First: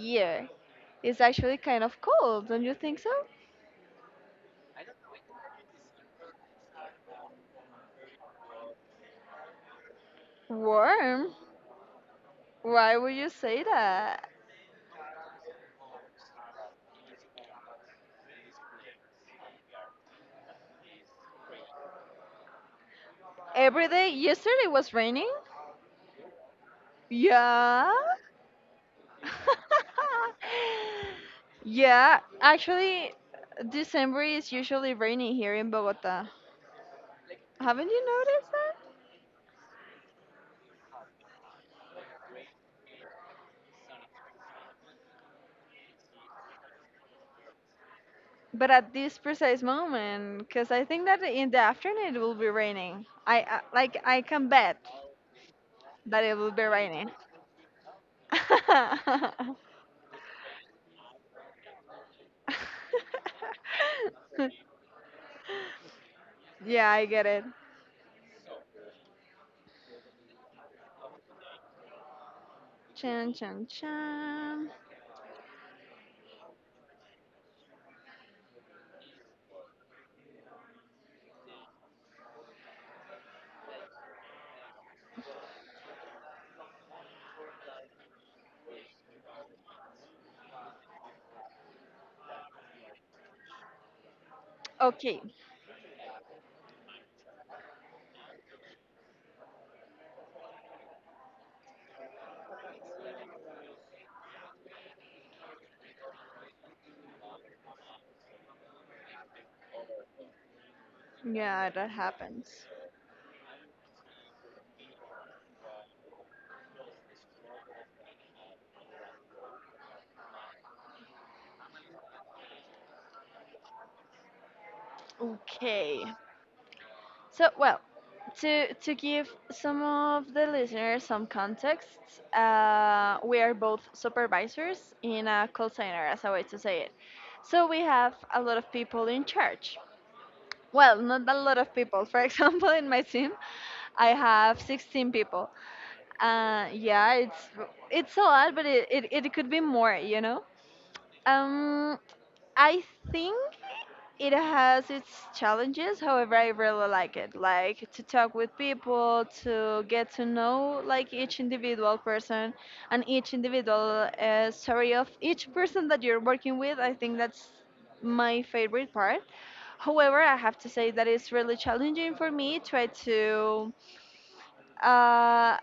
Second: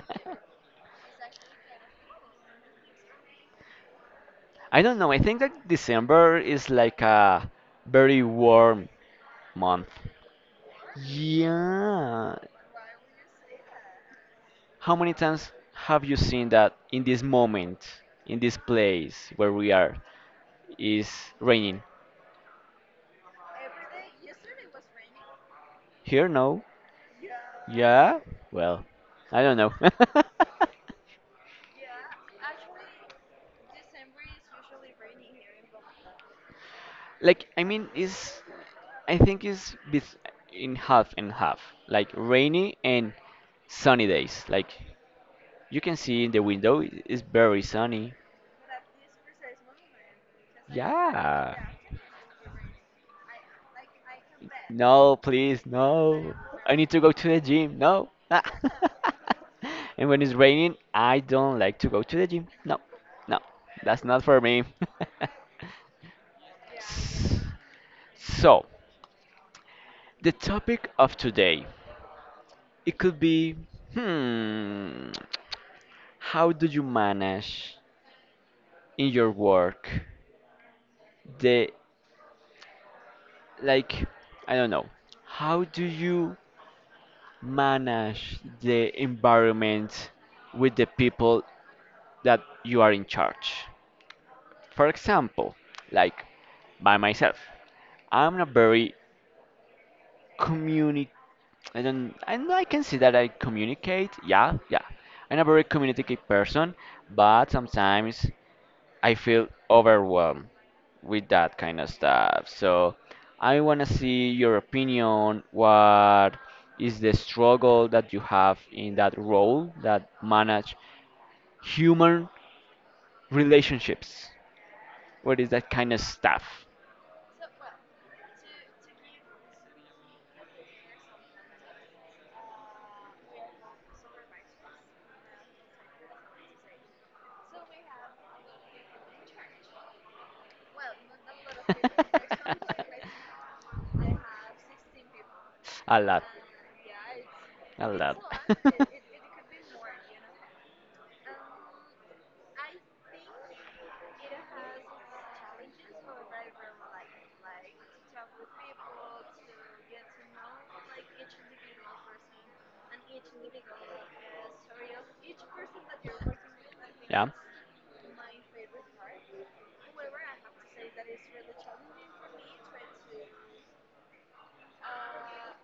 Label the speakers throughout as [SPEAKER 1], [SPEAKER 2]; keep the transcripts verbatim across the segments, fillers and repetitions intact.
[SPEAKER 1] year is actually kind of cold. Don't you think so?
[SPEAKER 2] I don't know. I think that December is like a very warm month.
[SPEAKER 1] Warm?
[SPEAKER 2] Yeah.
[SPEAKER 1] Why would you say that?
[SPEAKER 2] How many times have you seen that in this moment, in this place where we are, is raining?
[SPEAKER 1] Every day yesterday was raining?
[SPEAKER 2] Here, no.
[SPEAKER 1] Yeah.
[SPEAKER 2] Yeah? Well, I don't know.
[SPEAKER 1] yeah, actually, December is usually rainy here in Bogota.
[SPEAKER 2] Like, I mean,
[SPEAKER 1] Haven't you
[SPEAKER 2] it's,
[SPEAKER 1] noticed that?
[SPEAKER 2] I think it's bes- in half and half, like rainy and sunny days. Like, you can see in the window, i- it's very sunny.
[SPEAKER 1] But at this precise moment, because I think that in
[SPEAKER 2] Yeah.
[SPEAKER 1] the afternoon it will be raining. I uh, like I can bet
[SPEAKER 2] No, please,
[SPEAKER 1] that
[SPEAKER 2] no.
[SPEAKER 1] it will be
[SPEAKER 2] I need to go
[SPEAKER 1] raining.
[SPEAKER 2] to the gym. No. Ah. And when it's raining, I don't like to go to the gym. No, no, that's not for me.
[SPEAKER 1] yeah, I get it.
[SPEAKER 2] So, the topic of today, it could
[SPEAKER 1] Chan
[SPEAKER 2] be,
[SPEAKER 1] chan chan.
[SPEAKER 2] hmm, how do you manage in your work the, like, I don't know, how do you manage the environment with the people that you are in charge? For
[SPEAKER 1] Okay.
[SPEAKER 2] example, like, by myself, I'm a very communi I don't, and I can see that I communicate. Yeah, yeah. I'm a very communicative person, but sometimes I feel overwhelmed with that
[SPEAKER 1] Yeah,
[SPEAKER 2] kind of
[SPEAKER 1] that
[SPEAKER 2] stuff.
[SPEAKER 1] happens.
[SPEAKER 2] So I want to see your opinion. What is the struggle that you have in that role that manage human relationships? What is that kind of
[SPEAKER 1] Okay.
[SPEAKER 2] stuff?
[SPEAKER 1] So, well, to to give some of the listeners some context, uh, we are both supervisors in a call center, as a way to say it. So we have a lot of people in charge. Well, not a lot of people. For example, in my team, I have sixteen people.
[SPEAKER 2] A lot.
[SPEAKER 1] Uh, yeah, it's
[SPEAKER 2] A
[SPEAKER 1] it's
[SPEAKER 2] lot.
[SPEAKER 1] a lot, but it, it, it could be more, you know. Um, I think it has its challenges. However, I really like it. Like to talk with people, to get to know like each individual person and each individual uh, story of each person that you're working with. I think
[SPEAKER 2] Yeah.
[SPEAKER 1] that's my favorite part. However, I have to say that it's really challenging for me. Try to uh,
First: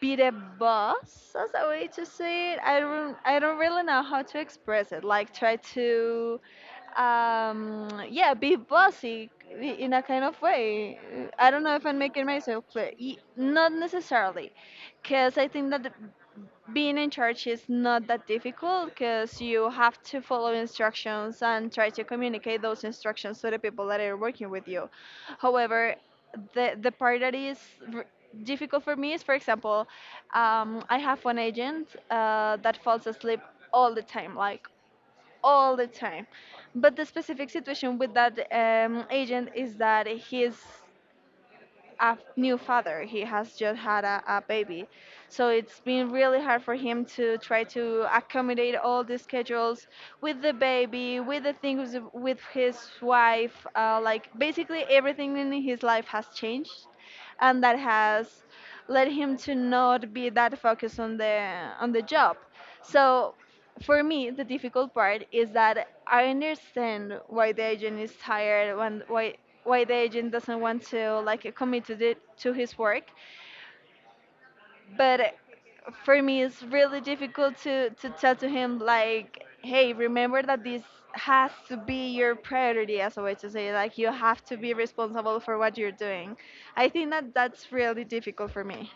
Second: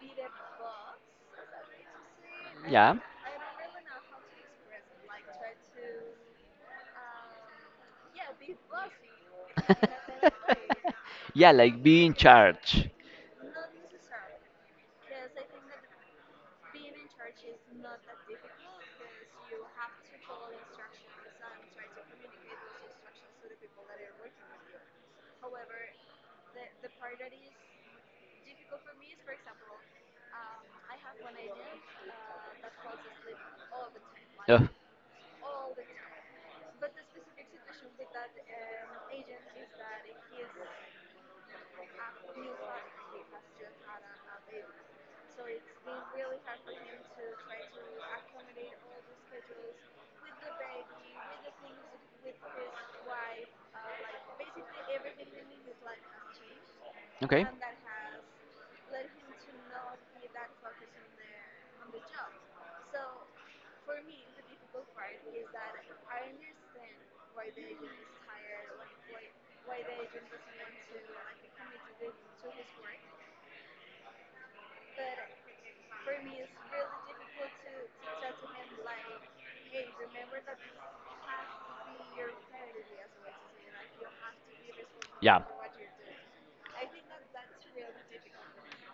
[SPEAKER 1] beat a boss as a way to say it. I
[SPEAKER 2] Yeah.
[SPEAKER 1] don't, I don't really know how to express it. Like try to, um, yeah, be bossy i- in a kind of way. I
[SPEAKER 2] Yeah,
[SPEAKER 1] don't know
[SPEAKER 2] like
[SPEAKER 1] if I'm
[SPEAKER 2] be in
[SPEAKER 1] making myself
[SPEAKER 2] charge.
[SPEAKER 1] clear. Y- Not necessarily, because I think that being in church is not that difficult because you have to follow instructions and try to communicate those instructions to the people that are working with you. However, the the part that is r- difficult for me is, for example,
[SPEAKER 2] Yeah.
[SPEAKER 1] um, I have one agent uh, that falls asleep all the time, like all the time. But the specific situation with that um, agent is that he's a f- new father. He has just had a, a baby. So it's been really hard for him to try to accommodate all the schedules with the baby, with the things with his wife. Uh, like basically everything in his life has changed.
[SPEAKER 2] Okay.
[SPEAKER 1] And that has led him to not be that focused on the on the job. So for me the difficult part is that I understand why the agent is tired when why why the agent doesn't want to like commit to the, to his work, but for me
[SPEAKER 2] Really,
[SPEAKER 1] it's really difficult to to tell to
[SPEAKER 2] like,
[SPEAKER 1] him, like, hey, remember that this has to be your priority, as a way to say, like, you have to be responsible
[SPEAKER 2] yeah.
[SPEAKER 1] for what you're doing. I think that that's really difficult for me.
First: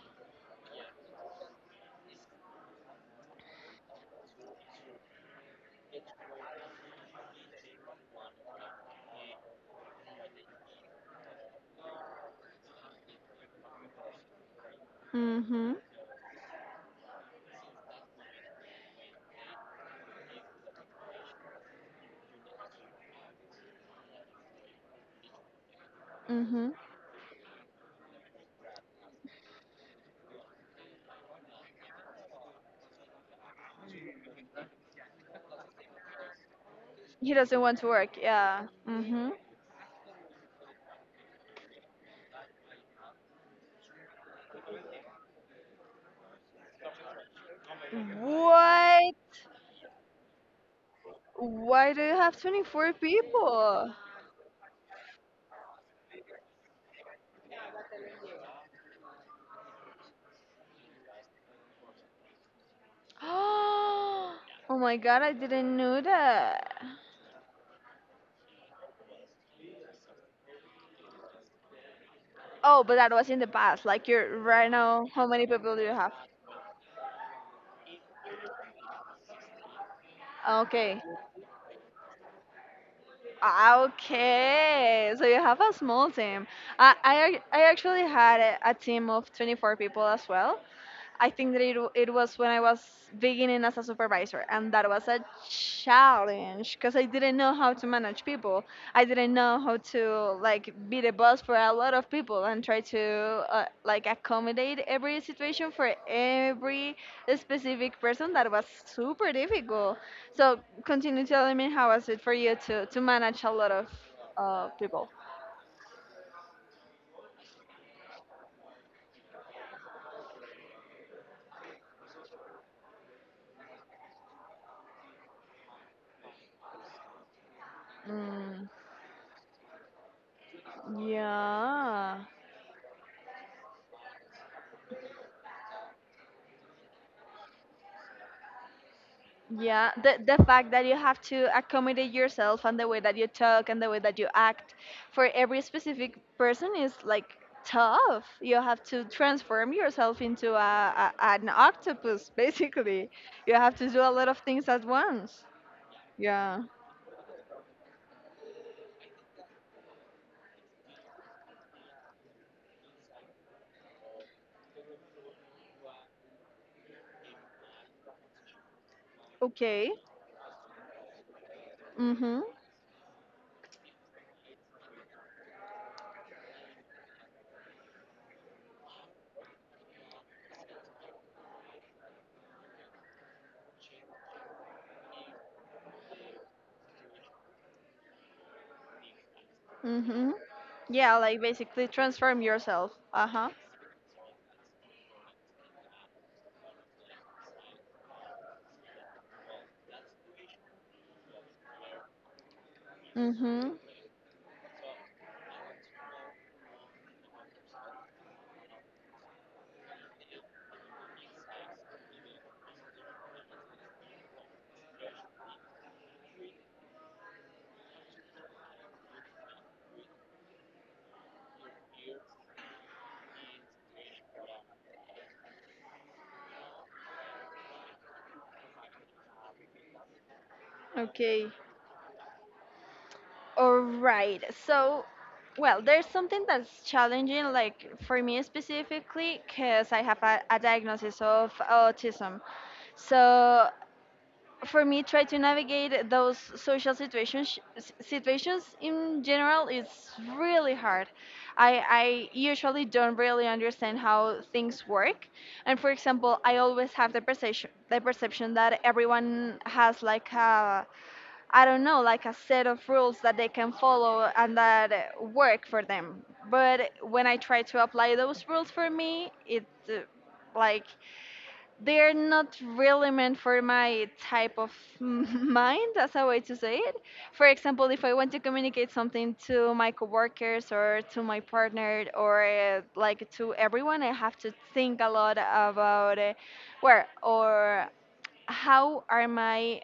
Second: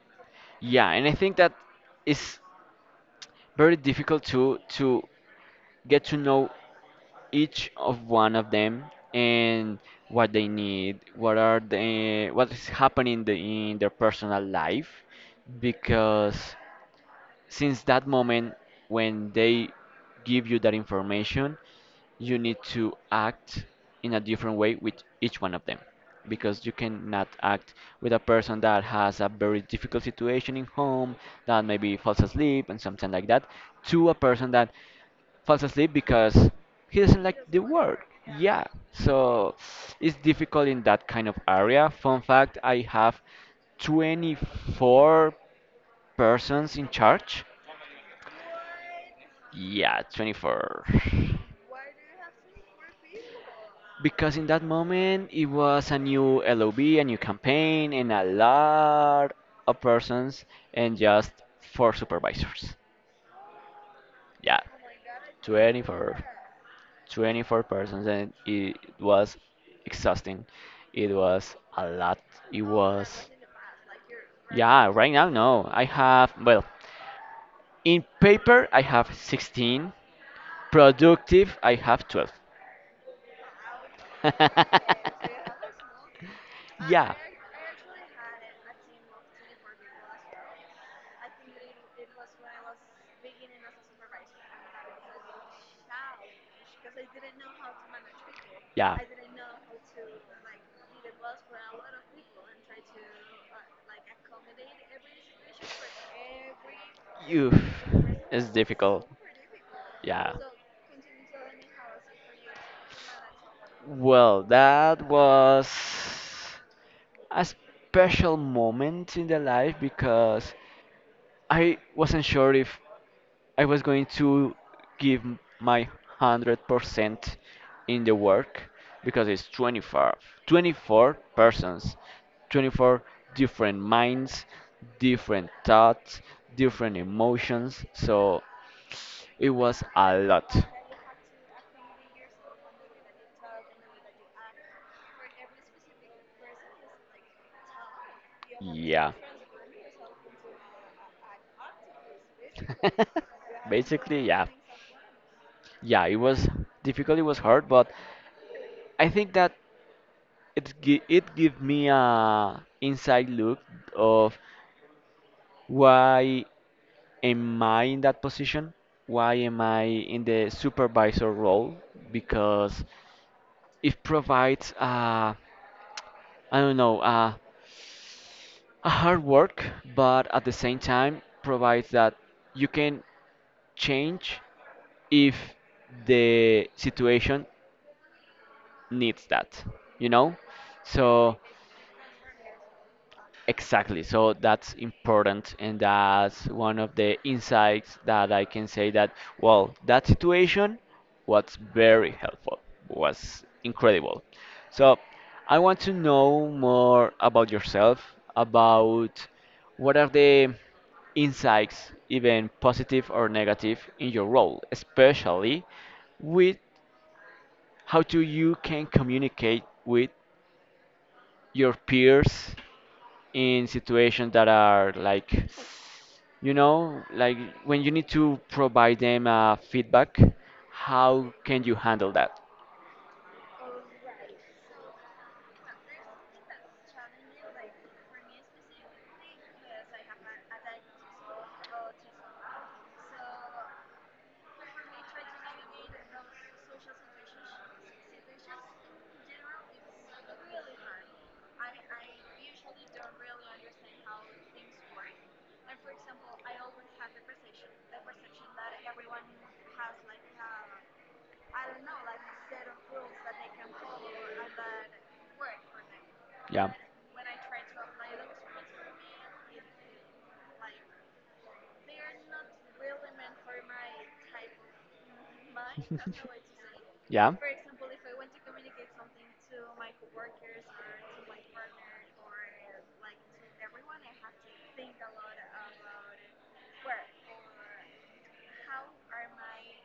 [SPEAKER 2] Yeah, and I think that is very difficult to to get to know each of one of them and what they need, what are they, what is happening the, in their personal life,
[SPEAKER 1] Mhm.
[SPEAKER 2] because since that moment when they give you that information you need to act in a different way with each one of them because you
[SPEAKER 1] Mhm.
[SPEAKER 2] cannot act with a person that has a very difficult situation in home that maybe falls asleep and something like that to a person that falls asleep because he doesn't
[SPEAKER 1] He
[SPEAKER 2] like the
[SPEAKER 1] doesn't want to
[SPEAKER 2] work.
[SPEAKER 1] work,
[SPEAKER 2] Yeah.
[SPEAKER 1] yeah. Mhm.
[SPEAKER 2] So it's difficult in that kind of area. Fun fact, I have twenty four persons in charge.
[SPEAKER 1] What?
[SPEAKER 2] Yeah, twenty four.
[SPEAKER 1] Why do you have twenty-four people?
[SPEAKER 2] Because in that moment it was a new L O B, a new campaign, and a lot of persons, and just four supervisors. Yeah,
[SPEAKER 1] Oh my god, I didn't know
[SPEAKER 2] twenty four.
[SPEAKER 1] that.
[SPEAKER 2] twenty four persons, and it was exhausting. It was a lot. It
[SPEAKER 1] Oh, but that
[SPEAKER 2] was.
[SPEAKER 1] was in the past. Like, you're right
[SPEAKER 2] Yeah,
[SPEAKER 1] now,
[SPEAKER 2] right
[SPEAKER 1] how
[SPEAKER 2] now,
[SPEAKER 1] many
[SPEAKER 2] no.
[SPEAKER 1] people do
[SPEAKER 2] I
[SPEAKER 1] you have?
[SPEAKER 2] have, well, in paper, I have sixteen.
[SPEAKER 1] Okay.
[SPEAKER 2] Productive, I have twelve.
[SPEAKER 1] Okay. So you have a small team. I
[SPEAKER 2] Yeah,
[SPEAKER 1] I, ac- I actually had a, a team of twenty-four people as well. I think that it, w- it was when I was beginning as a supervisor, and that was a challenge because I didn't know how to manage people.
[SPEAKER 2] yeah.
[SPEAKER 1] I didn't know how to like be the boss for a lot of people and try to uh, like accommodate every situation for every
[SPEAKER 2] Oof,
[SPEAKER 1] specific person.
[SPEAKER 2] it's
[SPEAKER 1] That was
[SPEAKER 2] difficult.
[SPEAKER 1] super difficult.
[SPEAKER 2] Yeah.
[SPEAKER 1] So continue telling me how was it for you to to manage a lot of
[SPEAKER 2] Well,
[SPEAKER 1] uh,
[SPEAKER 2] that
[SPEAKER 1] people?
[SPEAKER 2] was a special moment in the life because I wasn't sure if I was going to give m- my one hundred percent in the work
[SPEAKER 1] Mm,
[SPEAKER 2] because it's twenty four, twenty four persons,
[SPEAKER 1] yeah.
[SPEAKER 2] twenty four different minds, different thoughts, different emotions. So it was
[SPEAKER 1] Yeah,
[SPEAKER 2] a
[SPEAKER 1] the, the
[SPEAKER 2] lot.
[SPEAKER 1] fact that you have to accommodate yourself and the way that you talk and the way that you act for every specific person is like tough. You have to
[SPEAKER 2] Yeah.
[SPEAKER 1] transform yourself into a, a an octopus, basically. You have to do a
[SPEAKER 2] Basically,
[SPEAKER 1] lot of
[SPEAKER 2] yeah.
[SPEAKER 1] things at once.
[SPEAKER 2] Yeah, it was
[SPEAKER 1] Yeah.
[SPEAKER 2] difficult, it was hard, but I think that it gi- it give me a inside look of why am I in that position? Why am I
[SPEAKER 1] Okay.
[SPEAKER 2] in the supervisor role?
[SPEAKER 1] Mhm.
[SPEAKER 2] Because it provides uh, I don't know, uh, a hard work, but at the same time provides that you can change if the situation needs that, you know?
[SPEAKER 1] Mhm. Yeah,
[SPEAKER 2] So.
[SPEAKER 1] like basically transform yourself. Uh huh.
[SPEAKER 2] Exactly. So that's important, and that's one of the insights that I can say that, well, that situation was very helpful, was
[SPEAKER 1] Mhm.
[SPEAKER 2] incredible. So I want to know more about yourself, about what are the insights, even positive or negative, in your role, especially with how do you can communicate with your peers in situations that are like, you know, like when you need to provide them uh, feedback, how
[SPEAKER 1] Okay.
[SPEAKER 2] can you handle that?
[SPEAKER 1] All right. So, well, there's something that's challenging, like for me specifically, because I have a, a diagnosis of autism. So, for me, try to navigate those social situations s- situations in general is really hard. I I usually don't really understand how things work, and for example, I always have the perception the perception that everyone has like a I don't know, like a set of rules that they can follow and that uh, work for them.
[SPEAKER 2] Yeah,
[SPEAKER 1] But when I try to apply those rules for me, it uh, like they're not really meant for my type of mind. That's a way to say it. For example, if I want to communicate something to my coworkers or to my partner or uh, like to everyone, I have to think a lot about uh, where or how are my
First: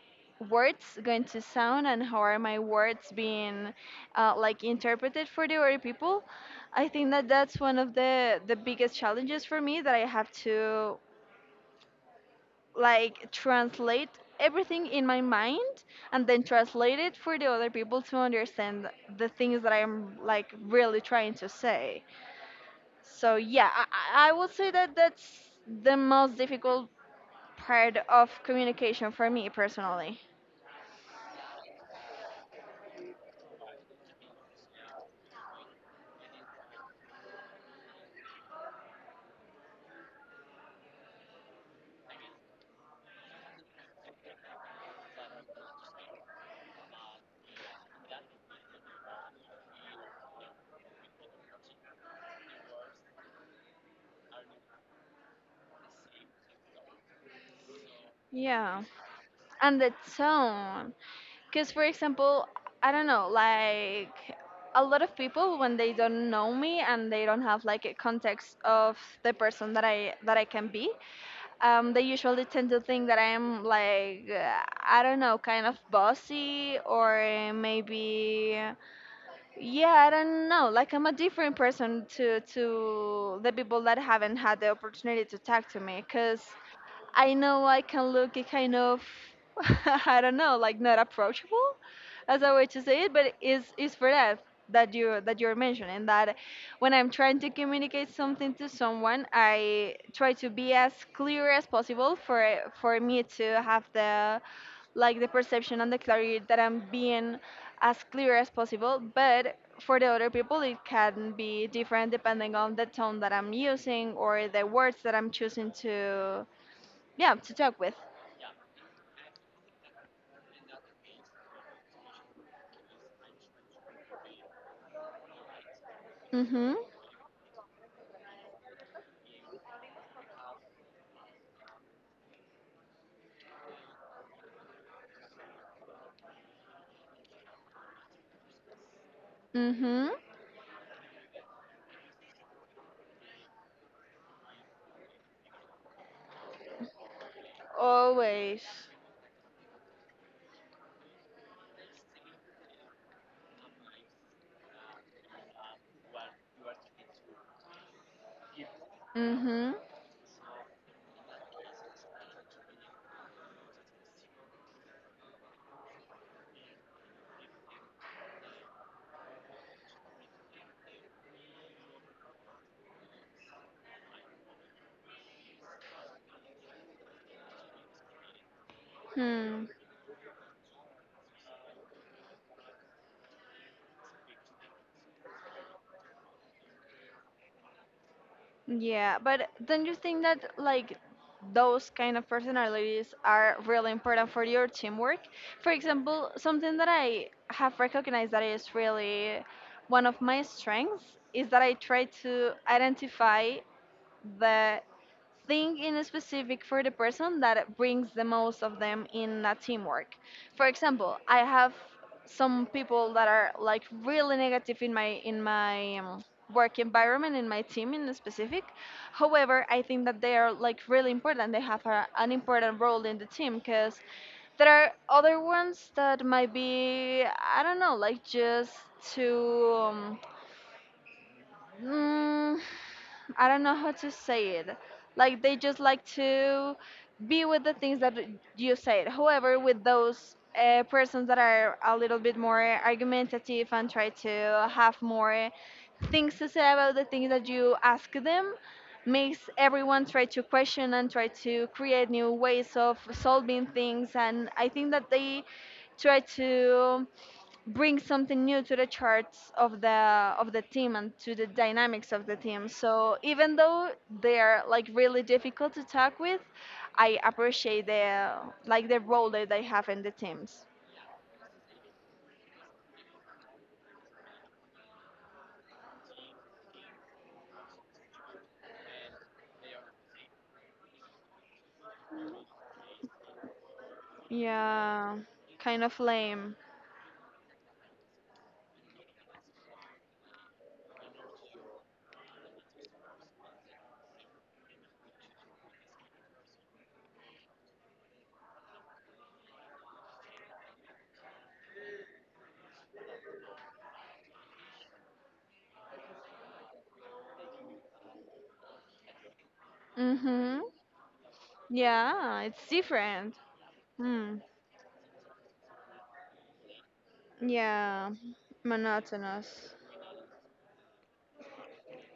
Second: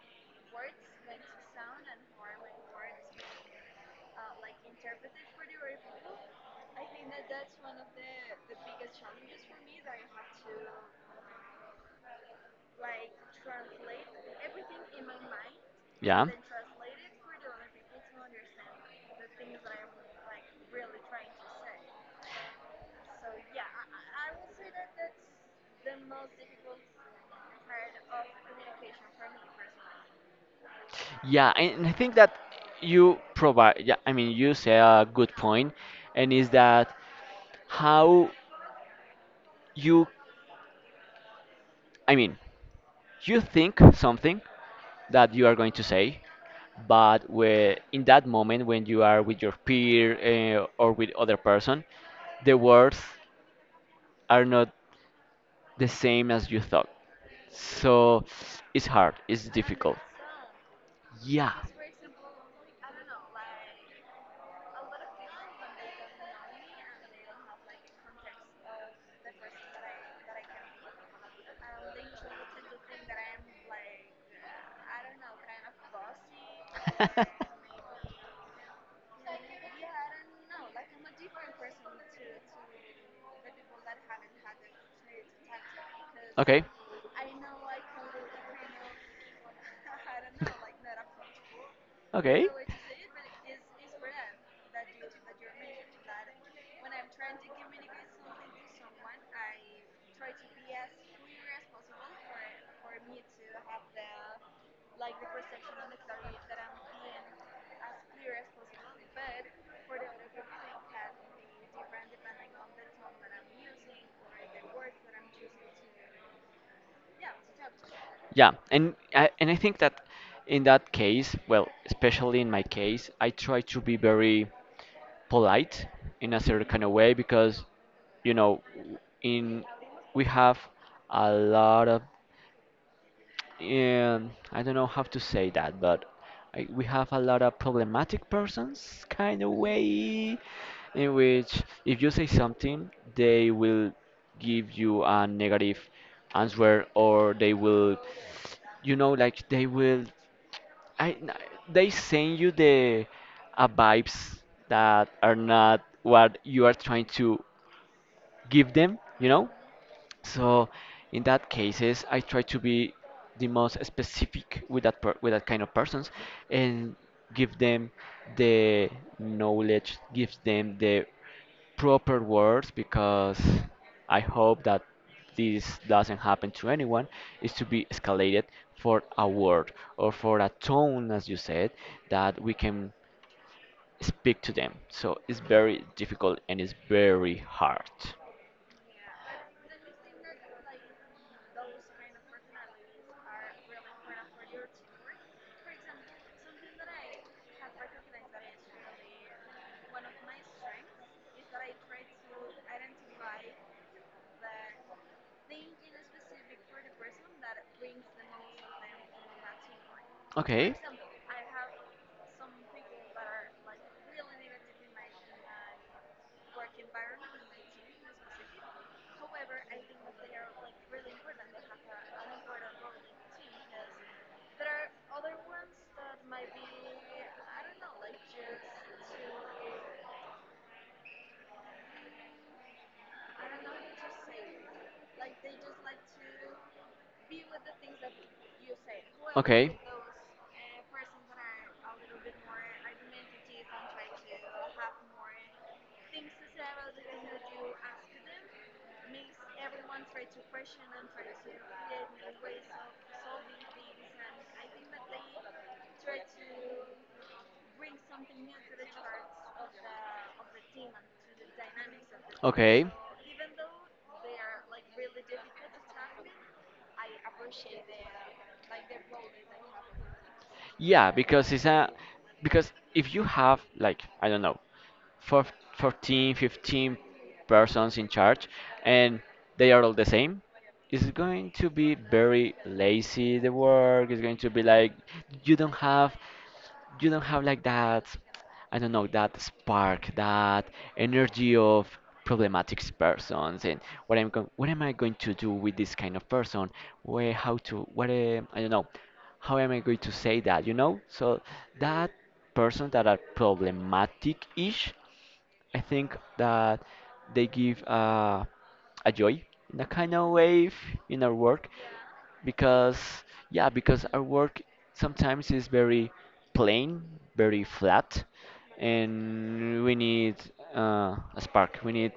[SPEAKER 1] words going to sound and how are my words being uh, like interpreted for the other people. I think that that's one of the the biggest challenges for me, that I have to like translate everything in my mind
[SPEAKER 2] yeah,
[SPEAKER 1] and
[SPEAKER 2] yeah.
[SPEAKER 1] then translate it for the other people to understand the things that I'm like really trying to say. So yeah, i, I I would say that that's the most difficult part of communication for me personally.
[SPEAKER 2] Yeah, and and I think that you provide, yeah, I mean, you say a good point, and is that how you, I mean, you think something that you are going to say, but where in that moment when you are with your peer uh, or with other person, the words are not the same as you thought. So
[SPEAKER 1] Yeah,
[SPEAKER 2] it's hard, it's
[SPEAKER 1] and the
[SPEAKER 2] difficult.
[SPEAKER 1] tone,
[SPEAKER 2] Yeah.
[SPEAKER 1] because for example I don't know, like a lot of people when they don't know me and they don't have like a context of the person that i that I can be, um, they usually tend to think that I'm like uh, I don't know, kind of bossy, or maybe yeah, I don't know, like I'm a different person to to the people that haven't had the opportunity to talk to me, because
[SPEAKER 2] Okay.
[SPEAKER 1] I know I can look kind of, I don't know, like not approachable, as
[SPEAKER 2] Okay.
[SPEAKER 1] a way to say it, but it's it's for that that you that you're mentioning, that when I'm trying to communicate something to someone, I try to be as clear as possible for for me to have the like the perception and the clarity that I'm being as clear as possible, but for the other people it can be different depending on the tone that I'm using or the words that I'm choosing to yeah to talk with.
[SPEAKER 2] Yeah, and I, and I think that in that case, well, especially in my case, I try to be very polite in a certain
[SPEAKER 1] Mhm.
[SPEAKER 2] kind of way because you know in we have a lot of um, I don't know how to say that, but I, we have a lot of problematic persons kind of
[SPEAKER 1] Mhm.
[SPEAKER 2] way in which if you say something they will give you a negative answer, or they will,
[SPEAKER 1] Always.
[SPEAKER 2] you know, like they will I n- they send you the uh, vibes that are not what you are trying to give them, you know?
[SPEAKER 1] Mhm.
[SPEAKER 2] So in that cases, I try to be the most specific with that per with that kind of persons and give them the knowledge, gives them the proper words because I hope that this doesn't happen to anyone is to be escalated for a
[SPEAKER 1] Hmm.
[SPEAKER 2] word or for a tone, as you said, that we can speak to them. So it's very difficult and it's very hard.
[SPEAKER 1] Yeah, but don't you think that like those kind of personalities are really important for your teamwork? For example, something that I have recognized that is really one of my strengths is that I try to identify the think in specific for the person that brings the most of them in a teamwork. For
[SPEAKER 2] Okay.
[SPEAKER 1] example, I have some people that are like really negative in my in my um, work environment, in my team in specific. However, I think that they are like really important. They have a, an important role in the team, because there are other ones that might be I don't know, like just too um, mm, I don't know how to say it. Like they just like to be with the things that you said. However,
[SPEAKER 2] Okay.
[SPEAKER 1] with those uh, persons that are a little bit more argumentative and try to have more things to say about the things that you ask them, makes everyone try to question and try to create new ways of solving things. And I think that they try to bring something new to the charts of the of the team and to the dynamics of the team.
[SPEAKER 2] Okay.
[SPEAKER 1] So even though they're like really difficult to talk with, I appreciate the like the role that they have in the teams.
[SPEAKER 2] Yeah, because it's a because if you have like I don't know, four, fourteen, fifteen persons in charge and they are all the same, it's going to be very lazy the work. It's going to be like
[SPEAKER 1] Yeah,
[SPEAKER 2] you don't
[SPEAKER 1] kind of
[SPEAKER 2] have
[SPEAKER 1] lame.
[SPEAKER 2] you don't have like that I don't know that spark, that energy of problematic persons, and what I'm going, what am I going to do with this kind of person? Where, how to, what, uh, I don't know, how am I going to say that? You know, so that person that are problematic-ish, I think that they give uh, a joy in a kind of
[SPEAKER 1] Mhm.
[SPEAKER 2] way in our work
[SPEAKER 1] Yeah, it's
[SPEAKER 2] because
[SPEAKER 1] different.
[SPEAKER 2] yeah because our
[SPEAKER 1] Mm.
[SPEAKER 2] work sometimes is very plain, very
[SPEAKER 1] Yeah,
[SPEAKER 2] flat,
[SPEAKER 1] monotonous.
[SPEAKER 2] and we need uh, a spark, we need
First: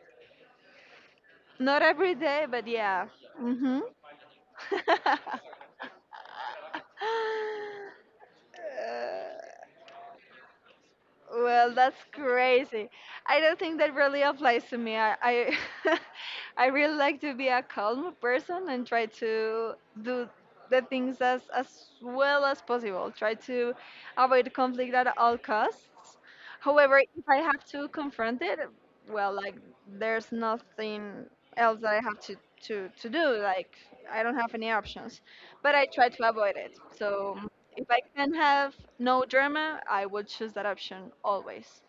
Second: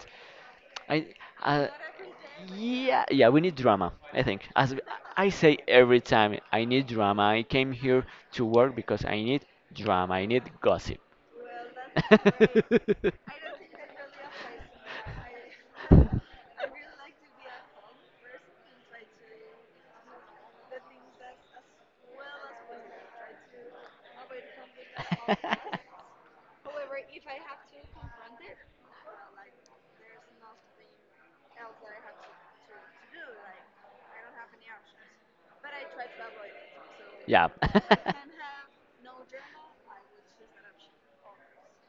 [SPEAKER 2] I uh,
[SPEAKER 1] Not every day, but
[SPEAKER 2] yeah
[SPEAKER 1] yeah.
[SPEAKER 2] yeah we need
[SPEAKER 1] Mhm.
[SPEAKER 2] drama I think as I say every time I need drama I came here to work because I
[SPEAKER 1] Uh,
[SPEAKER 2] need drama, I need gossip.
[SPEAKER 1] well, that's crazy. I don't think that really applies to me. I I, I really like to be a calm person and try to do the things as as well as possible. Try to avoid conflict at all costs. However, if I have to confront it, well, like there's nothing else that I have to to to do. Like I don't have any options, but I try to avoid it. So
[SPEAKER 2] Yeah.
[SPEAKER 1] if I can have no drama, I would choose that option always.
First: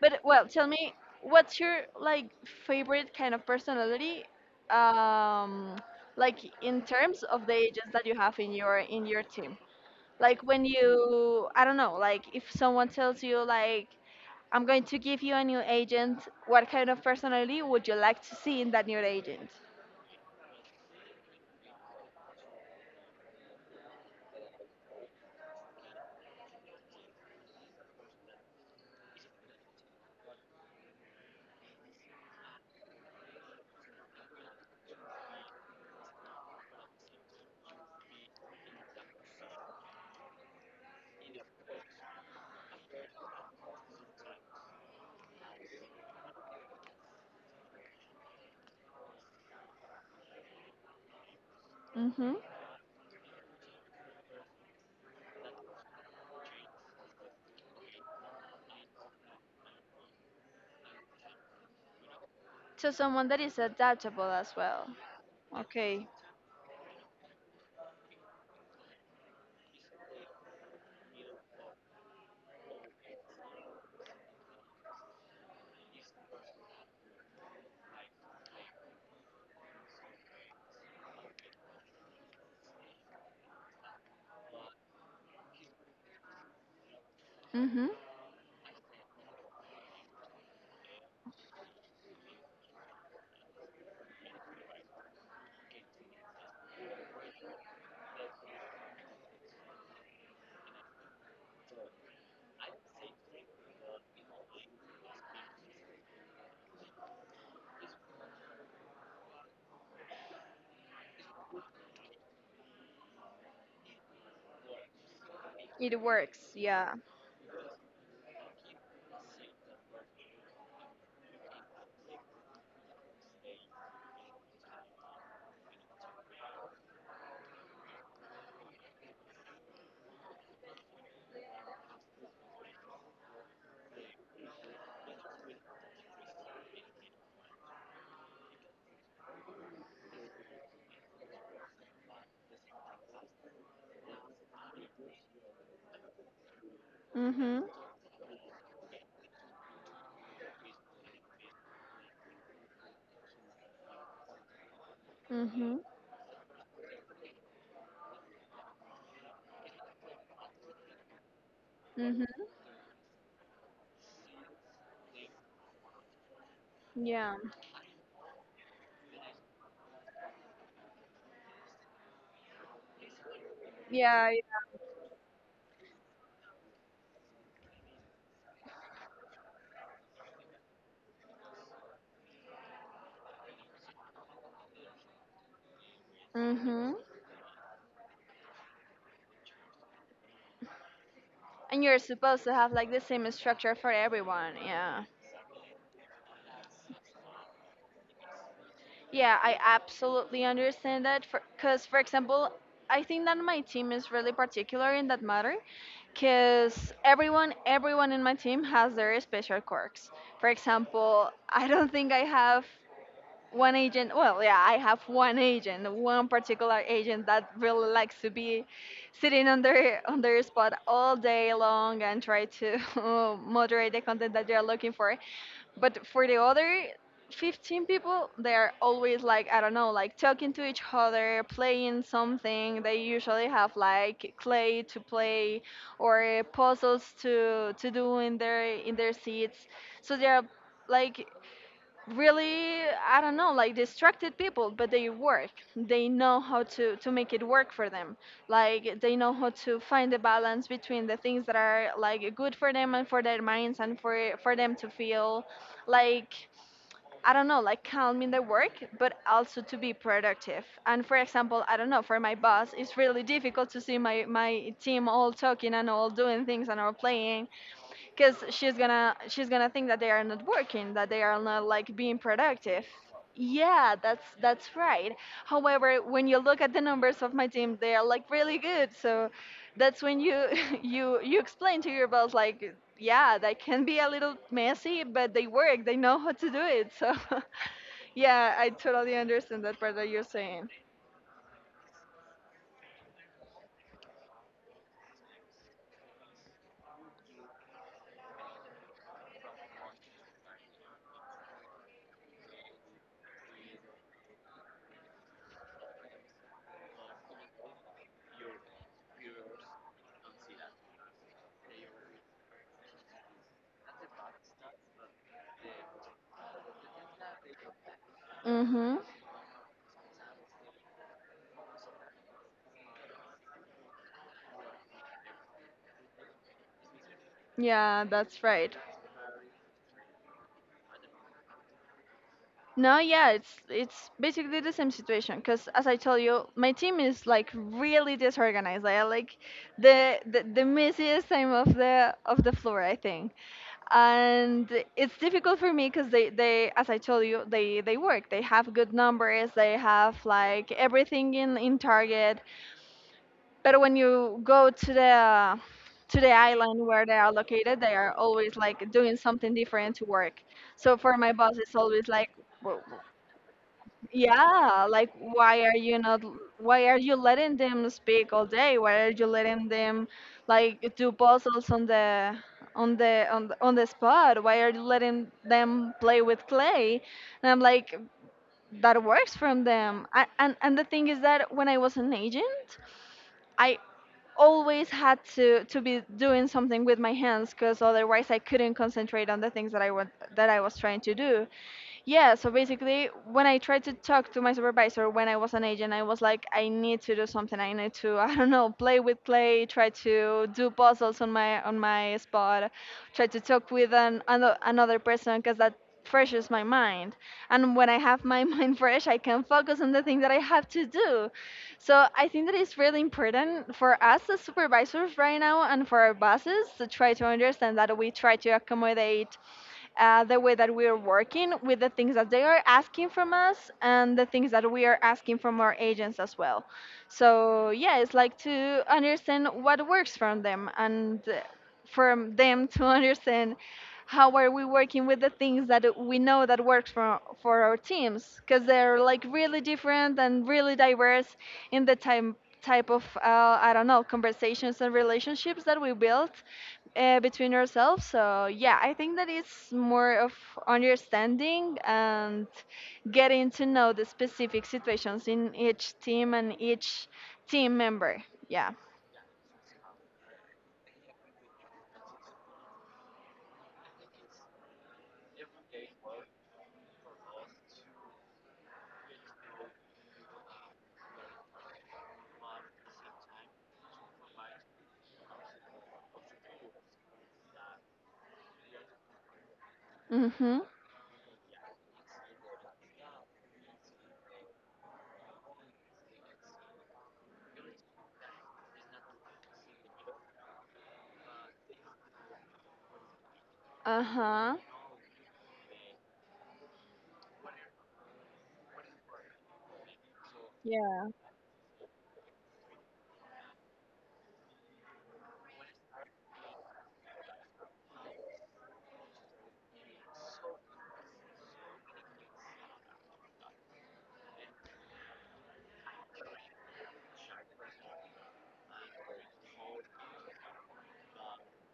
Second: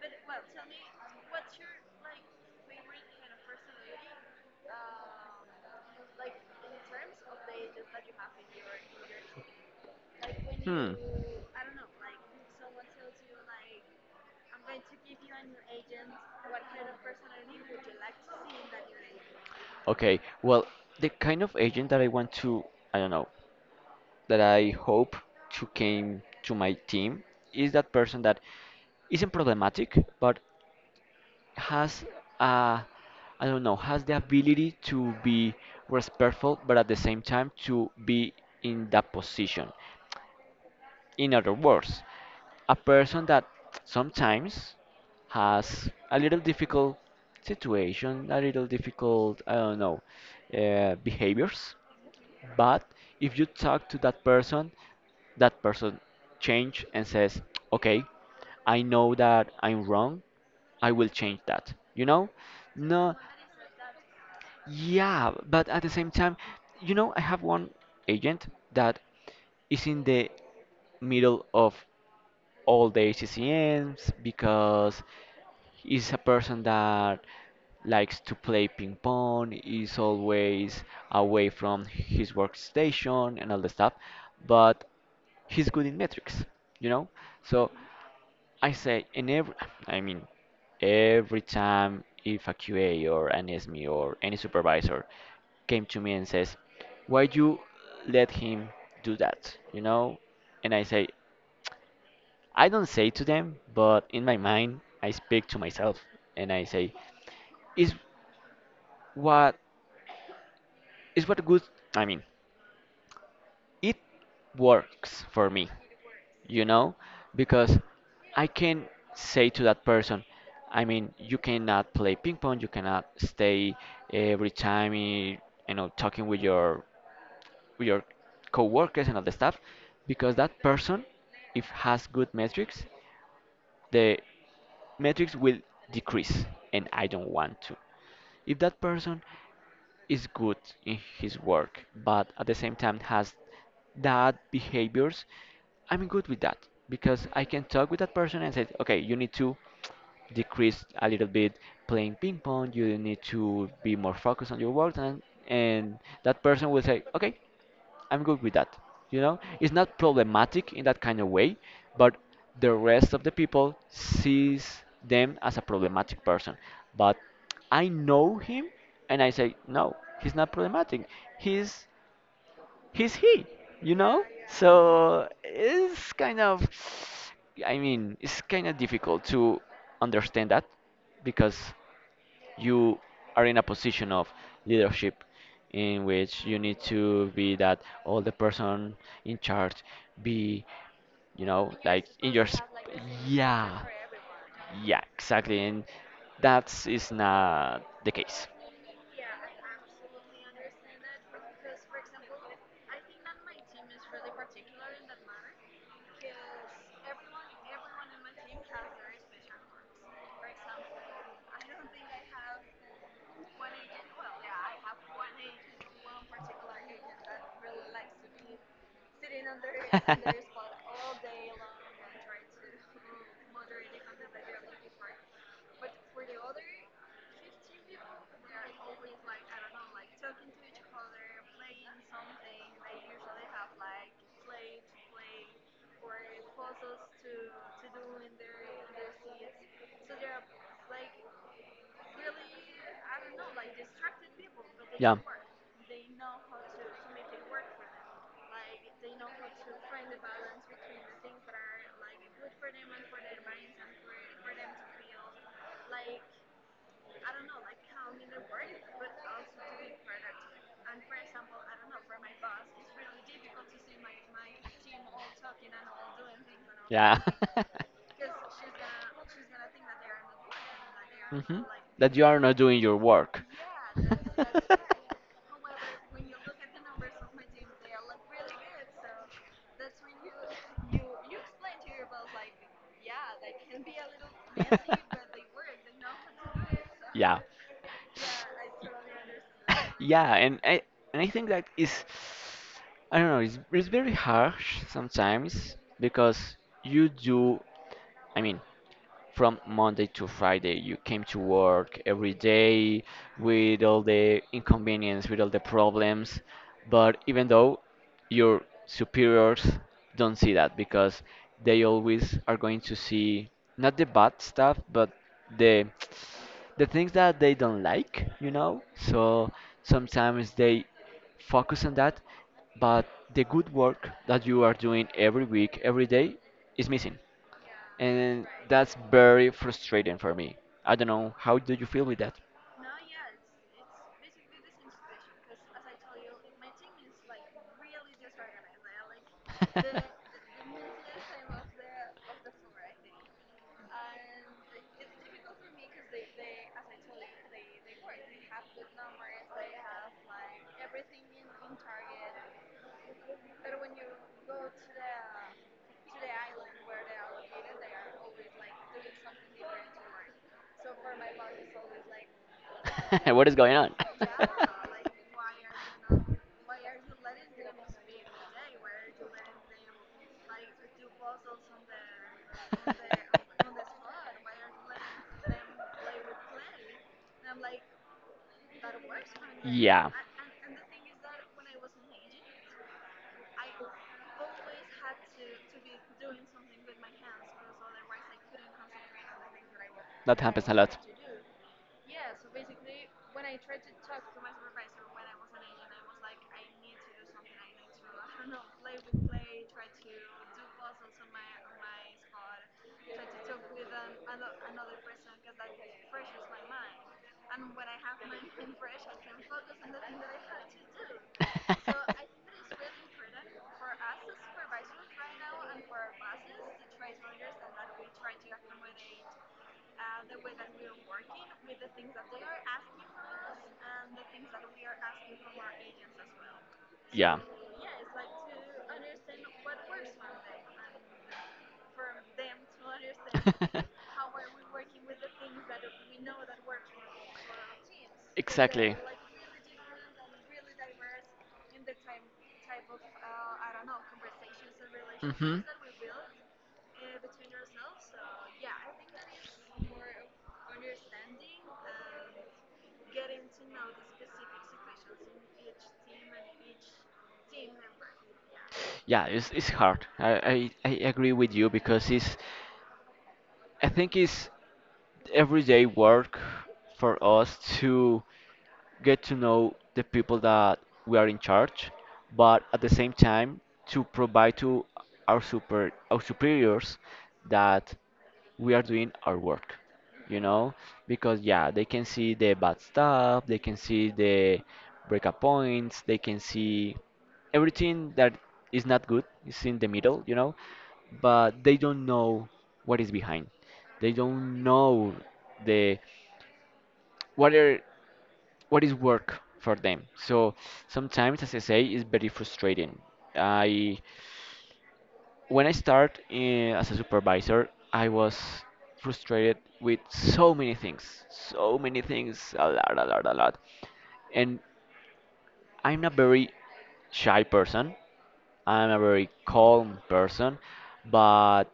[SPEAKER 1] But well, tell me, what's your like favorite kind of personality? Um, like in terms of the agents that you have in your in your team. Like when
[SPEAKER 2] Hmm.
[SPEAKER 1] you, I don't know, like if someone tells you like I'm going to give you a new agent, what kind of personality would you like to see in that new agent?
[SPEAKER 2] Okay. Well, the kind of agent that I want to, I don't know, that I hope to came to my team is that person that isn't problematic, but has uh I don't know, has the ability to be respectful, but at the same time to be in that position. In other words, a person that sometimes has a little difficult situation, a little difficult, I don't know, uh, behaviors,
[SPEAKER 1] Mm-hmm.
[SPEAKER 2] but if you talk to that person, that person change and says, "Okay, I know that I'm wrong. I will change that." You know?
[SPEAKER 1] So
[SPEAKER 2] No,
[SPEAKER 1] someone that is adaptable as well.
[SPEAKER 2] yeah, but at the
[SPEAKER 1] Okay.
[SPEAKER 2] same time, you know, I have one agent that is in the middle of all the H C C Ms because he's a person that likes to play ping pong, is always away from his workstation and all the stuff, but he's good in metrics, you know? So
[SPEAKER 1] Mm-hmm.
[SPEAKER 2] I say in every I mean every time if a Q A or an S M E or any supervisor came to me and says, why you let him do that? You know? And I say, I don't say to them, but in my mind, I speak to myself and I say, is what is what good I mean, it works for me,
[SPEAKER 1] It works,
[SPEAKER 2] you
[SPEAKER 1] yeah.
[SPEAKER 2] know, because I can say to that person, I mean, you cannot play ping pong, you cannot stay every time, eh, you know, talking with your with your coworkers and all the stuff, because that person, if has good metrics, the metrics will decrease and I don't want to. If that person is good in his work but at the same time has that behaviors, I'm good with that because I can
[SPEAKER 1] Mhm.
[SPEAKER 2] talk with that person and say, okay, you need to decrease a little bit playing ping pong, you need to be more focused on your work, and
[SPEAKER 1] Mhm.
[SPEAKER 2] and that person will say, okay, I'm good with that. You know, it's not problematic in that kind of way, but
[SPEAKER 1] Mhm.
[SPEAKER 2] the rest of the people sees them as a problematic person. But
[SPEAKER 1] Yeah.
[SPEAKER 2] I know him, and I say, no, he's not problematic. He's he's he. You know,
[SPEAKER 1] Yeah.
[SPEAKER 2] so it's kind of, I mean, it's kind of difficult to understand that because you are in a position of leadership in which you need
[SPEAKER 1] Mhm.
[SPEAKER 2] to be that all the person in charge be you know
[SPEAKER 1] And you're
[SPEAKER 2] like in
[SPEAKER 1] supposed
[SPEAKER 2] your
[SPEAKER 1] to
[SPEAKER 2] sp-
[SPEAKER 1] have like the same structure
[SPEAKER 2] yeah
[SPEAKER 1] for everyone.
[SPEAKER 2] yeah
[SPEAKER 1] Yeah.
[SPEAKER 2] exactly, and that is not the case.
[SPEAKER 1] Yeah, I absolutely understand that. For, Cause for example, I think that my team is really particular in that matter, cause everyone, everyone in my team has their special quirks. For example, I don't think I have one agent, well yeah I have one agent, one particular agent that really likes to be sitting on their on their spot all day long and try to uh, moderate the content that they're looking for. But for the other fifteen people, they're always like, I don't know, like talking to each other, playing something. They usually have like clay to play or puzzles to to do in their in their seats. So they're like really, I don't know, like distracted people, but they
[SPEAKER 2] Yeah.
[SPEAKER 1] work. They know how to to make it work for them. Like they know how to find the balance between the things that are like good for them and for their minds and for for them to feel like, I don't know, like calm in their work, but also to be productive. And for example, I don't know, for my boss it's really difficult to see my my team all talking and all doing things and all
[SPEAKER 2] Because.
[SPEAKER 1] playing, because she's gonna she's gonna think that they are not working, that they are not like
[SPEAKER 2] That
[SPEAKER 1] being
[SPEAKER 2] you are not doing
[SPEAKER 1] productive.
[SPEAKER 2] your work.
[SPEAKER 1] Yeah, that's that's right. However, when you look at the numbers of my team, they are like really good. So that's when you you you explain to your boss like, yeah, they can be a little messy, but they work, they know how to do it. So
[SPEAKER 2] Yeah.
[SPEAKER 1] yeah, I totally understand that part that you're
[SPEAKER 2] Yeah, and
[SPEAKER 1] saying.
[SPEAKER 2] I and I think that is I don't know, it's it's very harsh sometimes because you do I mean from Monday to Friday. You came to work every day with all the inconvenience, with all the problems. But even though your superiors don't see that because they always are going to see not the bad stuff, but the the things that they don't like, you know?
[SPEAKER 1] Mm-hmm.
[SPEAKER 2] So sometimes they focus on that, but the good work that you are doing every week, every day is missing,
[SPEAKER 1] Yeah, that's
[SPEAKER 2] and
[SPEAKER 1] right.
[SPEAKER 2] that's very frustrating for me. I don't know how do you feel with that?
[SPEAKER 1] No, yeah, it's it's basically the same situation because as I told you, my team is like really disorganized. I like the, the the messiest time of the of the floor, I think. And it's difficult for me because they, they, as I told you, they, they work. They have good numbers. They have like everything in, in target. But when you go to the to the island where they are located, they are always like doing something different to work. So for my boss, it's always like, "Well,
[SPEAKER 2] What is going on?
[SPEAKER 1] yeah, like why are you not, why are you letting them speak all day? Why are you letting them like do puzzles on the on the on the, on the spot? Why are you letting them play with clay? And I'm like that works from them.
[SPEAKER 2] Yeah,
[SPEAKER 1] I, and and the thing is that when I was an agent, I always had to to be doing something with my hands because otherwise I couldn't concentrate on the things that I want
[SPEAKER 2] that
[SPEAKER 1] that I
[SPEAKER 2] happens a
[SPEAKER 1] was
[SPEAKER 2] lot.
[SPEAKER 1] trying to do. Yeah, so basically, when I tried to talk to my supervisor when I was an agent, I was like, I need to do something. I need to, I don't know, play with clay, try to do puzzles on my on my spot, try to talk with an ano- another person because that freshes my mind. And when I have my mind fresh, I can focus on the thing that I have to do. So I think that it's really important for us as supervisors right now and for our bosses to try to understand that we try to accommodate uh, the way that we are working with the things that they are asking from us and the things that we are asking from our agents as well.
[SPEAKER 2] Yeah.
[SPEAKER 1] So yeah, it's like to understand what works from them and uh, from them to understand how are we working with the things that we know that works for for our teams because
[SPEAKER 2] Exactly.
[SPEAKER 1] they're like really different and really diverse in the time type of uh, I don't know, conversations and
[SPEAKER 2] Hmm.
[SPEAKER 1] relationships that we built uh, between ourselves. So yeah, I think that it's more of understanding and getting to know the specific situations in each team and each team member. Yeah.
[SPEAKER 2] Yeah, it's, it's hard. I, I, I agree with you because it's, I think it's everyday work for us to get to know the people that we are in charge, but at the same time to provide to our super our superiors that we are doing our work. You
[SPEAKER 1] Mhm.
[SPEAKER 2] know, because yeah, they can see the bad stuff, they can see the breakup points, they can see everything that is not good is in the middle, you know, but they don't know what is behind.
[SPEAKER 1] Uh
[SPEAKER 2] They
[SPEAKER 1] huh.
[SPEAKER 2] don't know the, what are, what is work for them. So
[SPEAKER 1] Yeah.
[SPEAKER 2] sometimes, as I say, it's very frustrating. I, when I start eh, as a supervisor, I was frustrated with so many things, so many things, a lot, a lot, a lot. And I'm a very shy person. I'm a very calm person, but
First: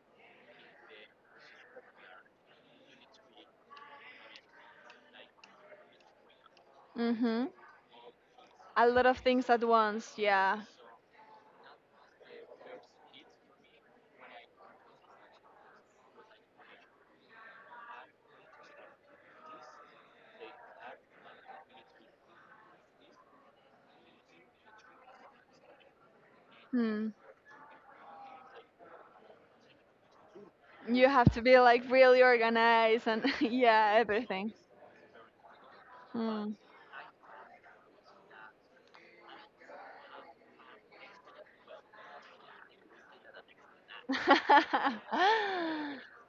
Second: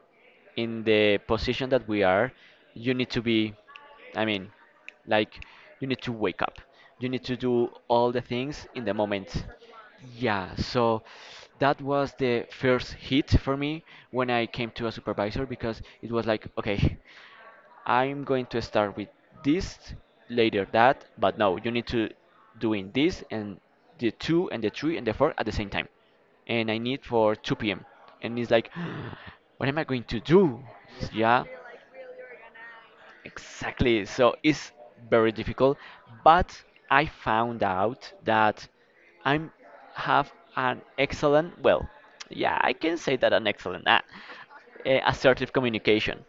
[SPEAKER 2] in the position that we are, you need to be, I mean, like, you need to wake up. You need to
[SPEAKER 1] Mhm.
[SPEAKER 2] do all the things in
[SPEAKER 1] A
[SPEAKER 2] the
[SPEAKER 1] lot of
[SPEAKER 2] moment.
[SPEAKER 1] things at once.
[SPEAKER 2] Yeah,
[SPEAKER 1] Yeah.
[SPEAKER 2] so that was the first hit for me when I came to a supervisor because it was like, okay. I'm going to start with this, later that, but no, you need to doing this and the two and the three and the four at the same time. And I need
[SPEAKER 1] Hmm.
[SPEAKER 2] for two p m. And it's like, what am I going to do?
[SPEAKER 1] You have to
[SPEAKER 2] Yeah,
[SPEAKER 1] be like really organized and yeah,
[SPEAKER 2] exactly. So
[SPEAKER 1] everything.
[SPEAKER 2] it's very difficult, but
[SPEAKER 1] Hmm.
[SPEAKER 2] I found out that I'm have an excellent, well, yeah, I can say that an excellent uh, eh, assertive communication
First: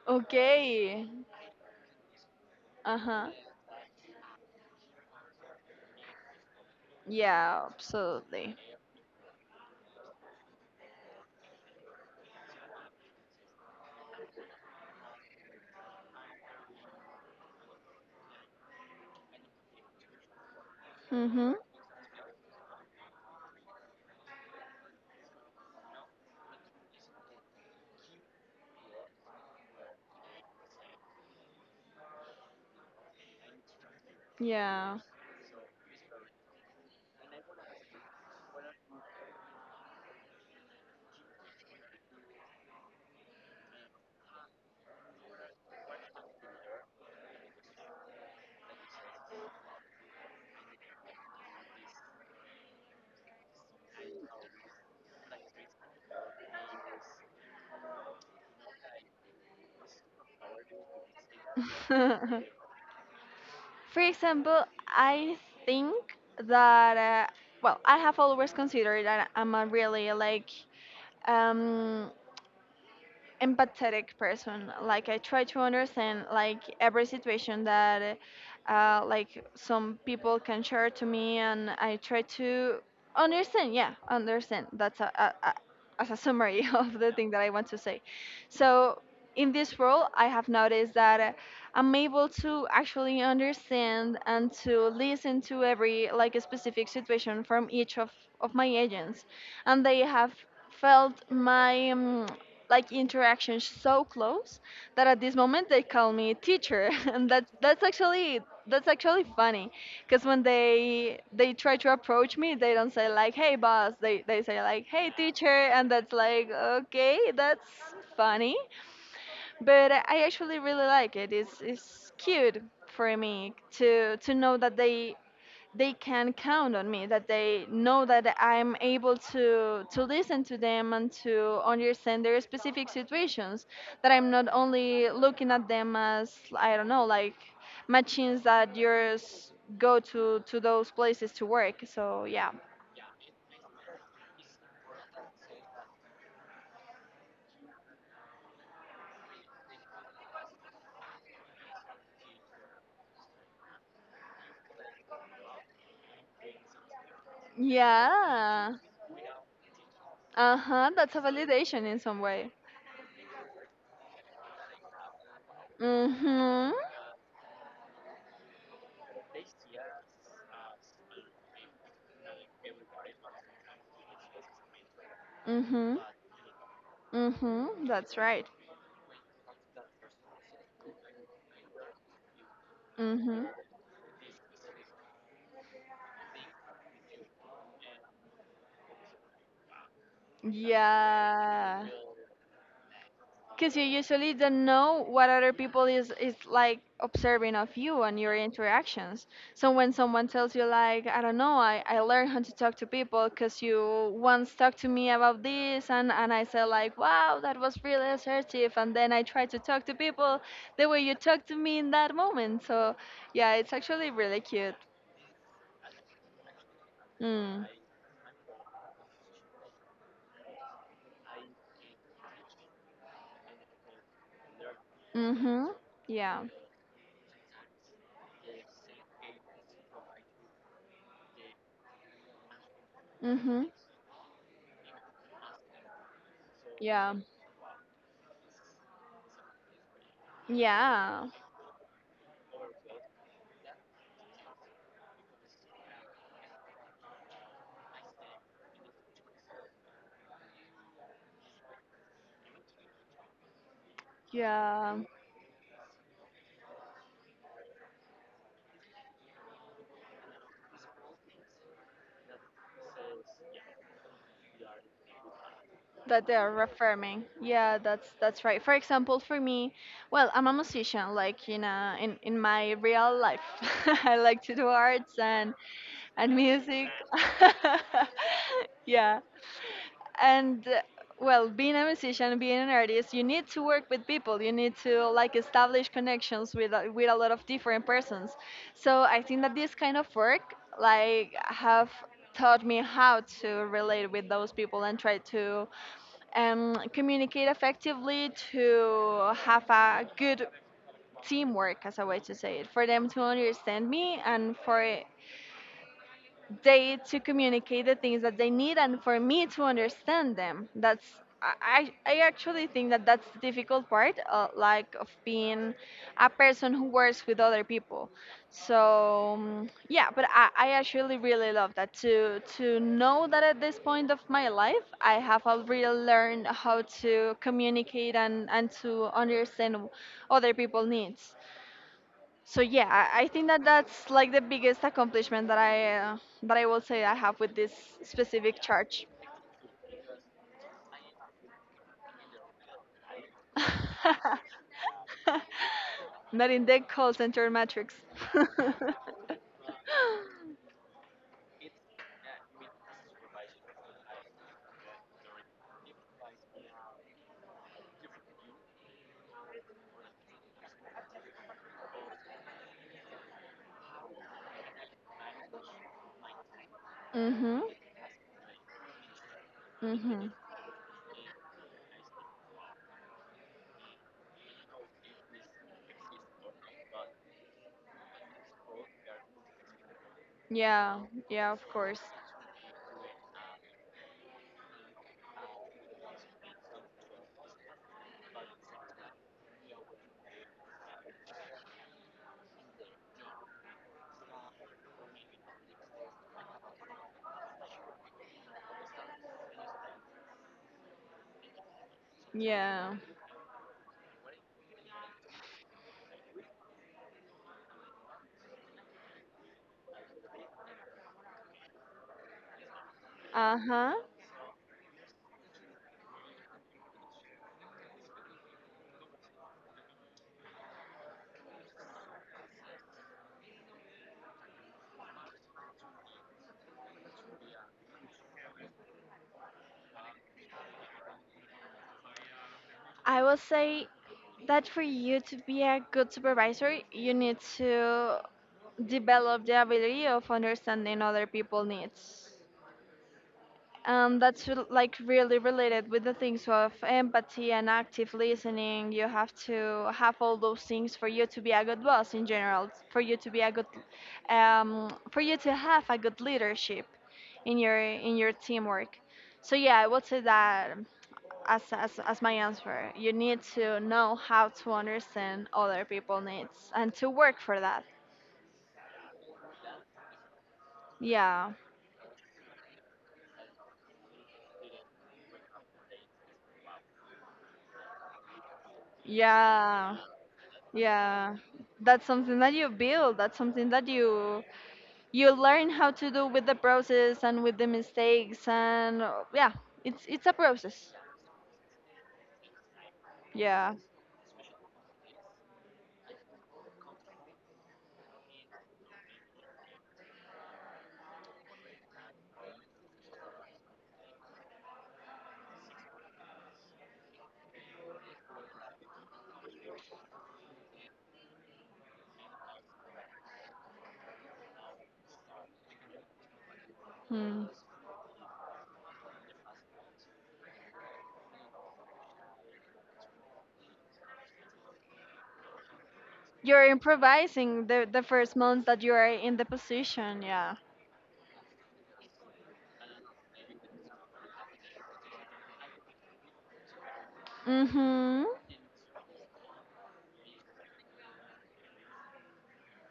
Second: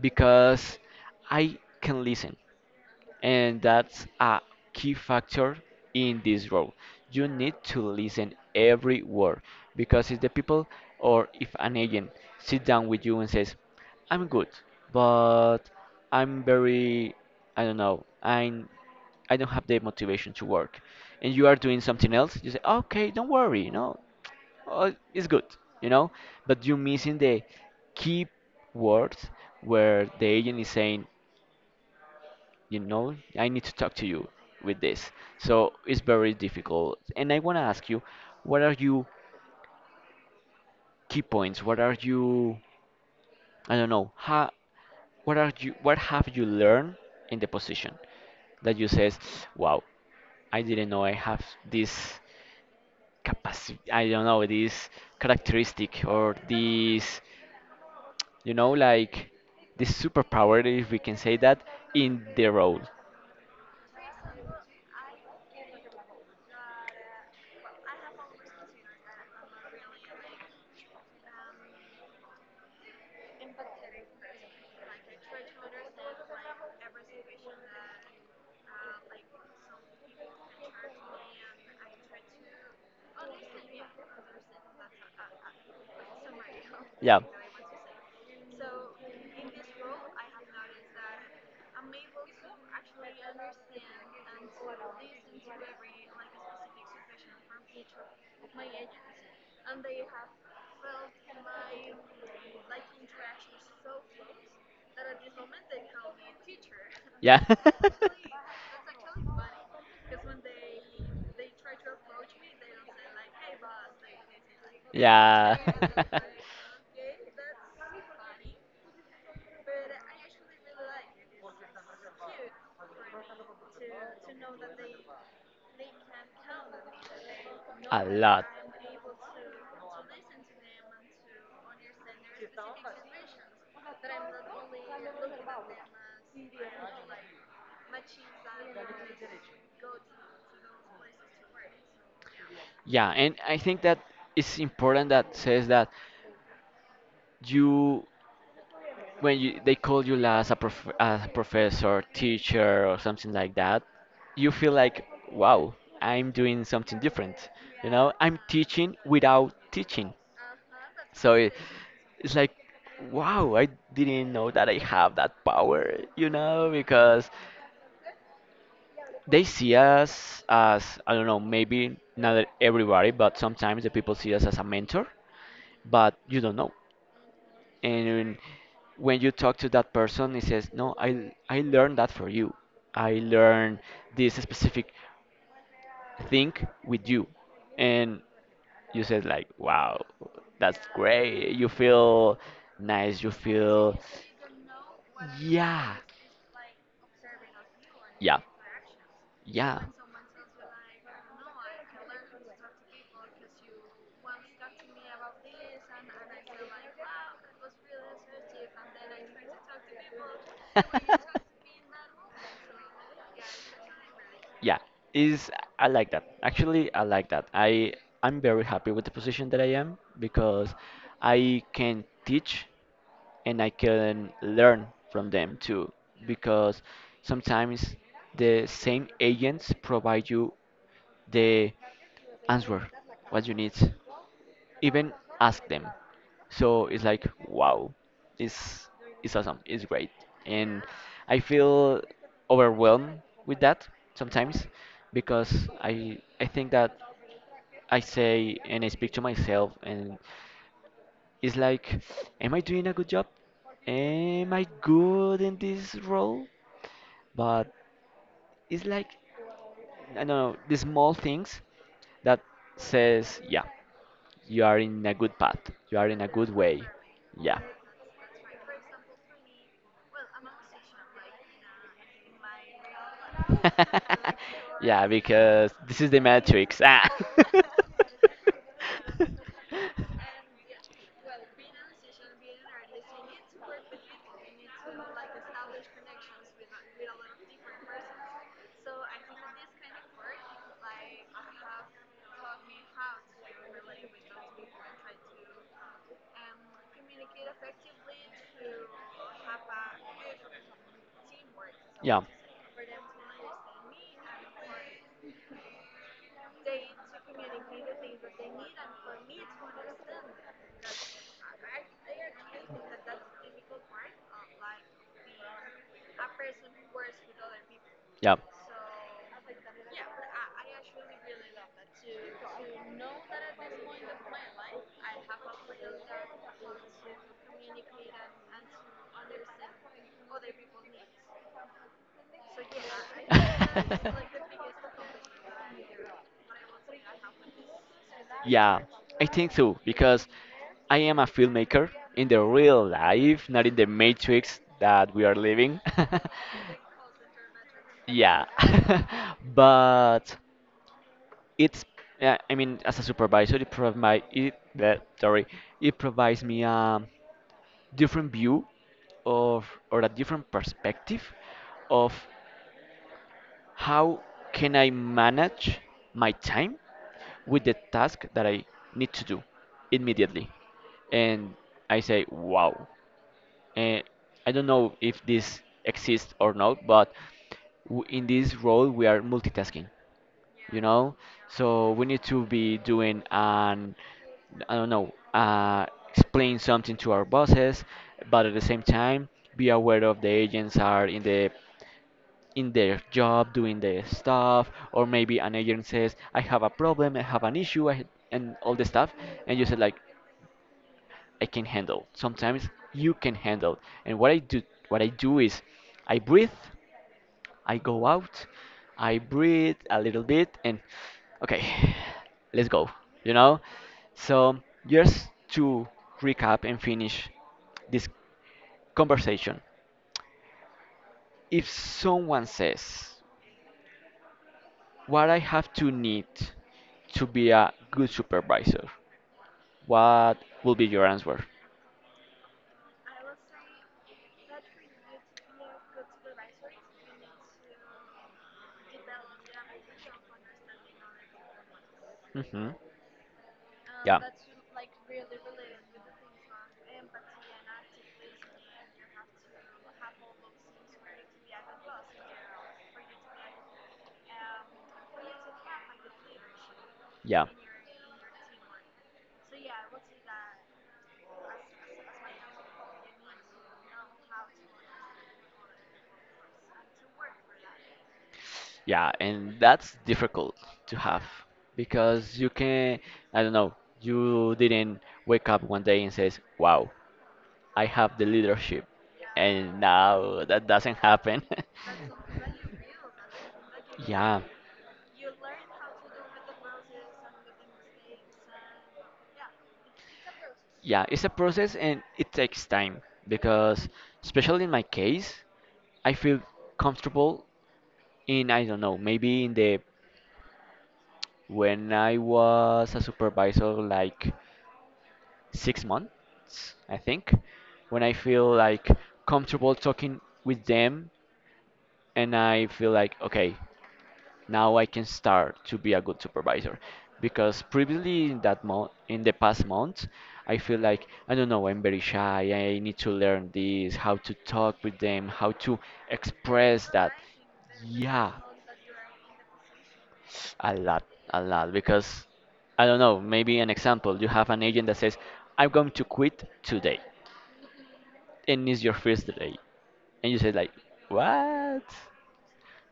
[SPEAKER 2] because
[SPEAKER 1] Okay.
[SPEAKER 2] I can listen,
[SPEAKER 1] Uh-huh.
[SPEAKER 2] and that's a key factor in this role. You need
[SPEAKER 1] Yeah,
[SPEAKER 2] to listen
[SPEAKER 1] absolutely.
[SPEAKER 2] every word because if the people or if an agent sit down with you and says, "I'm good, but I'm very, I don't know, I'm I don't have the motivation to work," and you
[SPEAKER 1] Mm-hmm.
[SPEAKER 2] are doing something else, you say, "Okay, don't worry, you know, uh, it's good, you know, but you're missing the key words where the agent is saying, you know, I need to talk to you with
[SPEAKER 1] Yeah.
[SPEAKER 2] this." So it's very difficult. And I want to ask you, what are you key points? What are you, I don't know, how, what are you, what have you learned in the position that you says, wow, I didn't know I have this capacity, I don't know, this characteristic or this, you know, like this superpower, if we can say that, in the role.
[SPEAKER 1] For example, I think that uh, well, I have always considered that I'm a really like um empathetic person. Like I try to understand like every situation that uh, like some people can share to me, and I try to understand. Yeah, understand. That's a, a, a as a summary of the
[SPEAKER 2] Yeah.
[SPEAKER 1] thing that I want to say. So in this role, I have noticed that uh, I'm able to actually understand and to listen to every like a specific situation from each of, of my agents, and they have felt my um, like interaction so close that at this moment they call me teacher, and
[SPEAKER 2] Yeah.
[SPEAKER 1] that that's actually that's actually funny because when they they try to approach me, they don't say like hey boss, they they say like hey
[SPEAKER 2] Yeah.
[SPEAKER 1] teacher, and that's like okay, that's funny, but I I actually really like it. It's it's cute for me to to know that they they can count on me, that they
[SPEAKER 2] A
[SPEAKER 1] know that
[SPEAKER 2] lot.
[SPEAKER 1] I'm able to to listen to them and to understand their specific situations. That I'm not only looking at them as I don't know, like machines that yours go to to those places to work. So yeah,
[SPEAKER 2] Yeah, and I think that it's important that says that you, when you they call you as a prof as a professor, teacher, or something like that, you feel like, wow, I'm doing something different. You know, I'm
[SPEAKER 1] yeah,
[SPEAKER 2] teaching without teaching.
[SPEAKER 1] uh huh. That's a
[SPEAKER 2] So it,
[SPEAKER 1] validation in some
[SPEAKER 2] it's
[SPEAKER 1] way.
[SPEAKER 2] like, wow, I didn't know that I have that power. You know,
[SPEAKER 1] Mhm.
[SPEAKER 2] because they see us as, I don't know, maybe not everybody, but sometimes the people see us as a mentor,
[SPEAKER 1] Mhm.
[SPEAKER 2] but you don't know.
[SPEAKER 1] Mm-hmm, that's
[SPEAKER 2] And
[SPEAKER 1] right.
[SPEAKER 2] when you talk to that person, he says, no, I I learned that for you, I
[SPEAKER 1] Mm-hmm.
[SPEAKER 2] learned this specific thing with you, and you said like, wow, that's great, you
[SPEAKER 1] Yeah.
[SPEAKER 2] feel nice, you
[SPEAKER 1] Because you
[SPEAKER 2] feel,
[SPEAKER 1] usually don't know what other people
[SPEAKER 2] yeah,
[SPEAKER 1] is, is like observing of you and your
[SPEAKER 2] yeah,
[SPEAKER 1] interactions. So
[SPEAKER 2] yeah.
[SPEAKER 1] when someone tells you like, I don't know, I, I learned how to talk to people because you once talked to me about this and, and I said like, wow, that was really assertive. And then I tried to talk to people the way you talked to me in that moment. So yeah, it's actually really cute.
[SPEAKER 2] Yeah, is, I like that. Actually, I like that.
[SPEAKER 1] Mm.
[SPEAKER 2] I I'm very happy with the position that I am because I can teach, and I can learn from them
[SPEAKER 1] Mm-hmm.
[SPEAKER 2] too.
[SPEAKER 1] Yeah.
[SPEAKER 2] Because sometimes the same agents provide you the answer what you
[SPEAKER 1] Mm-hmm.
[SPEAKER 2] need even ask them. So it's
[SPEAKER 1] Yeah,
[SPEAKER 2] like, wow, it's it's awesome, it's great, and
[SPEAKER 1] yeah,
[SPEAKER 2] I feel overwhelmed with that sometimes because I I think that I say and I speak to myself, and it's like, am I doing a good job? Am I
[SPEAKER 1] yeah.
[SPEAKER 2] good in this role? But it's like, I don't know, the small things that says, yeah, you are in a good path. You are in
[SPEAKER 1] That
[SPEAKER 2] a
[SPEAKER 1] they're
[SPEAKER 2] good way.
[SPEAKER 1] reaffirming.
[SPEAKER 2] Yeah.
[SPEAKER 1] Yeah, that's that's right. For example, for me, well, I'm a musician. Like in a, in in my real life, I like to do
[SPEAKER 2] Yeah,
[SPEAKER 1] arts and
[SPEAKER 2] because this is the
[SPEAKER 1] and
[SPEAKER 2] matrix.
[SPEAKER 1] music.
[SPEAKER 2] Ah.
[SPEAKER 1] Yeah, and uh, well, being a musician, being an artist, you need to work with people, you need to like establish connections with a- with a lot of different persons. So I think that this kind of work like have taught me how to relate with those people and try to um, communicate effectively to have a good teamwork, as a
[SPEAKER 2] Yeah.
[SPEAKER 1] way to say it, for them to understand me and for they to communicate the things that they need and for me to understand them. That's i i I actually think that that's the difficult part, uh, like of being a person who works with other people.
[SPEAKER 2] Yeah.
[SPEAKER 1] So um, yeah, but I, I actually really love that to to know that at this point of my life I have already learned how to communicate and and to understand other people's needs. So yeah, I I think that that's like the biggest accomplishment that I uh, that I will say I have with this specific
[SPEAKER 2] Yeah,
[SPEAKER 1] charge.
[SPEAKER 2] I think so, because I am a filmmaker in the real life, not in the matrix that we are living.
[SPEAKER 1] Not in the call center matrix.
[SPEAKER 2] Yeah, but it's, yeah, I mean, as a supervisor, it provide it, bleh, sorry, it provides me a different view of, or a different perspective of, how can I manage my time
[SPEAKER 1] Mhm.
[SPEAKER 2] with the task that I need to do
[SPEAKER 1] Mhm.
[SPEAKER 2] immediately? And I say, wow. And I don't know if this exists or not, but w- in this role we are multitasking, you
[SPEAKER 1] Yeah.
[SPEAKER 2] know?
[SPEAKER 1] Yeah. Of
[SPEAKER 2] So
[SPEAKER 1] course.
[SPEAKER 2] we need to be doing an, I don't know, uh, explain something to our bosses, but at the same time, be aware of the agents are in the in their job doing their stuff, or maybe an agent says, I have a problem, I have an issue, I, and all the stuff, and you said like, I can handle, sometimes
[SPEAKER 1] Yeah.
[SPEAKER 2] you can handle. And what i do what i do is, I breathe, I go out, I breathe a little bit, and okay, let's go, you
[SPEAKER 1] Uh
[SPEAKER 2] know.
[SPEAKER 1] huh.
[SPEAKER 2] So just to recap and finish this conversation, if someone says, what I have to need to be a good supervisor? What will be your answer?
[SPEAKER 1] I will say that for you to be a good supervisor, you need to develop the ability of understanding other people's needs.
[SPEAKER 2] Hmm.
[SPEAKER 1] Um,
[SPEAKER 2] Yeah.
[SPEAKER 1] that's re- like really related with the things of empathy and active listening. You have to have all those things for you to be a good boss in general, for you to be a good, um, for you to have a good leadership
[SPEAKER 2] Yeah.
[SPEAKER 1] in your in your teamwork. So yeah, I would say that, as as as my answer, you need to know how to understand other people needs and to work for that.
[SPEAKER 2] Yeah, and that's difficult to have
[SPEAKER 1] Yeah,
[SPEAKER 2] because you can, I don't know, you didn't wake up one day and says, "Wow, I have the leadership," and
[SPEAKER 1] yeah,
[SPEAKER 2] now that doesn't
[SPEAKER 1] yeah.
[SPEAKER 2] happen.
[SPEAKER 1] That's something that you build. That's something that
[SPEAKER 2] Yeah,
[SPEAKER 1] you you learn how to do with the process and with the mistakes and uh, yeah, it's it's a process.
[SPEAKER 2] yeah, it's a process and it takes time
[SPEAKER 1] Yeah.
[SPEAKER 2] because, especially in my case, I feel comfortable in, I don't know, maybe in the, when I was a supervisor, like six months, I think, when I feel like comfortable talking with them, and I feel like, okay, now I can start to be a good supervisor.
[SPEAKER 1] Mm.
[SPEAKER 2] Because previously in that month, in the past month, I feel like, I don't know, I'm very shy, I need to learn this, how to talk with them, how to
[SPEAKER 1] You're
[SPEAKER 2] express that.
[SPEAKER 1] improvising the the
[SPEAKER 2] Yeah,
[SPEAKER 1] first month that you are in the position. Yeah.
[SPEAKER 2] a lot, a lot, because I don't know, maybe an example, you have an agent that says, I'm going to quit today.
[SPEAKER 1] Mm-hmm.
[SPEAKER 2] And it's your first day and you say like, what,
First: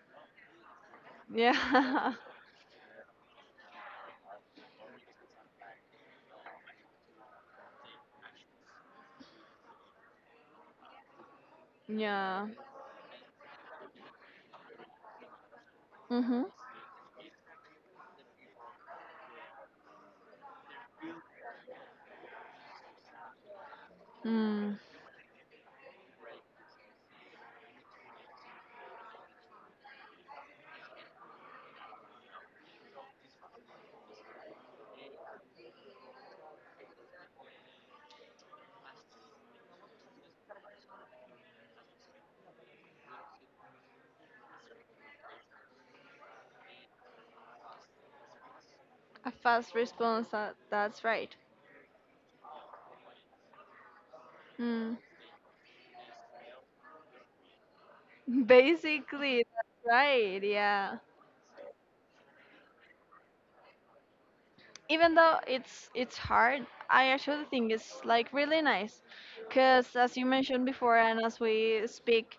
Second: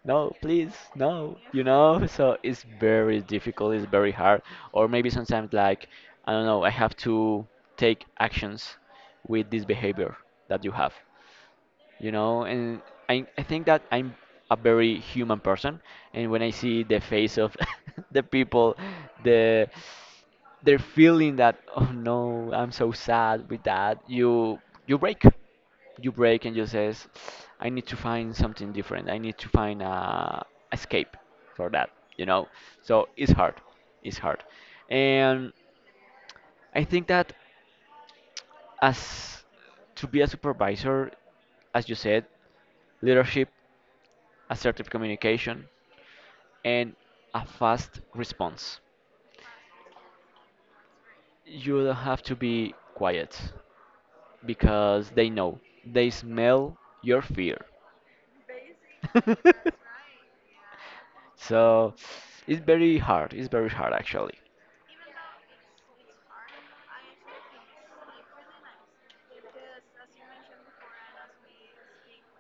[SPEAKER 2] no, please, no, you know.
[SPEAKER 1] Yeah.
[SPEAKER 2] So it's very difficult, it's very hard. Or maybe sometimes like, I don't know, I have to take actions with this behavior that you have, you know.
[SPEAKER 1] Yeah.
[SPEAKER 2] And I, I think that I'm a very human person, and
[SPEAKER 1] Mm-hmm.
[SPEAKER 2] when I see the face of the people, the, they're feeling that, oh no, I'm so sad with that, you
[SPEAKER 1] Mm.
[SPEAKER 2] you break, you break, and you says, I need to find something different, I need to find a escape for that, you know. So it's hard, it's hard. And I think that as to be a supervisor, as you said, leadership, assertive communication, and a fast response.
[SPEAKER 1] A fast response, that, that's right.
[SPEAKER 2] You don't have to be quiet
[SPEAKER 1] Mm.
[SPEAKER 2] because they know, they smell your fear.
[SPEAKER 1] Basically that's right, yeah.
[SPEAKER 2] So it's very hard, it's very hard actually.
[SPEAKER 1] Even though it's it's hard, I actually think it's like really nice because as you mentioned before and as we speak,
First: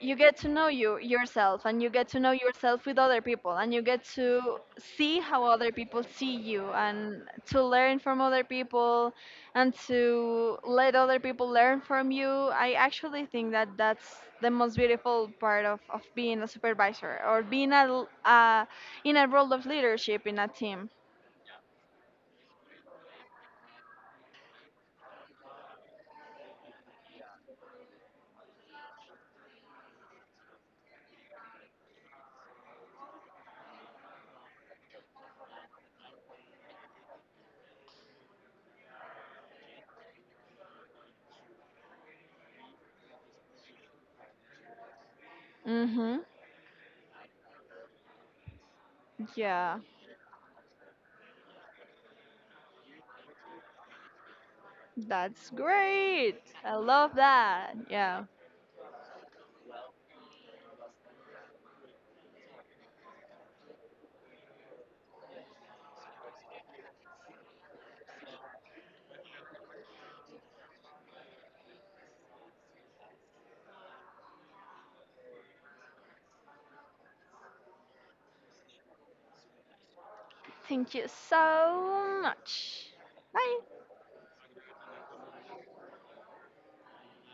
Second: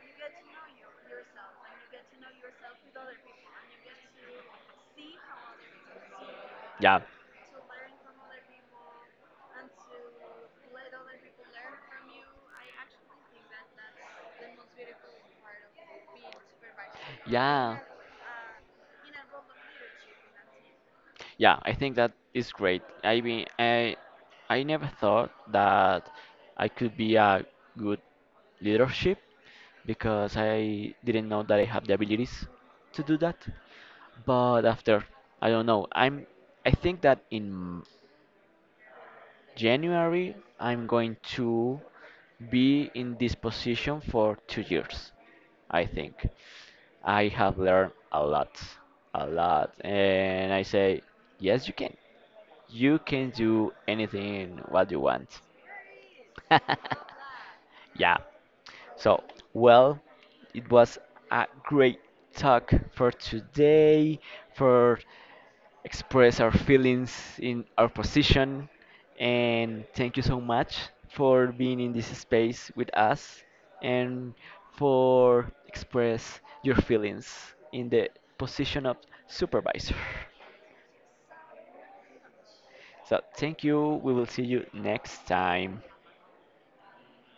[SPEAKER 1] you get to know you yourself and you get to know yourself with other people and you get to see how other people see you
[SPEAKER 2] Yeah.
[SPEAKER 1] and to learn from other people and to let other people learn from you. I actually think that that's the most beautiful part of, of being a supervisor or being
[SPEAKER 2] Yeah.
[SPEAKER 1] a, l- a- in a role of leadership in a team.
[SPEAKER 2] Yeah, I think that is great. I mean, I I never thought that I could be a good leadership because I didn't know that I have the abilities to do that. But after, I don't know. I'm I think that in January, I'm going to be in this position for two years, I
[SPEAKER 1] Hmm.
[SPEAKER 2] think. I have learned a lot, a lot.
[SPEAKER 1] Yeah,
[SPEAKER 2] And I say, yes, you can. You can do anything what you want.
[SPEAKER 1] that's great. I love that.
[SPEAKER 2] Yeah.
[SPEAKER 1] Yeah.
[SPEAKER 2] So, well, it was a great talk for today, for express our feelings in our position, and thank you so much for being in this space with us and for express your feelings in the position of supervisor.
[SPEAKER 1] Thank you so much.
[SPEAKER 2] So,
[SPEAKER 1] Bye.
[SPEAKER 2] thank you. We will see you next time.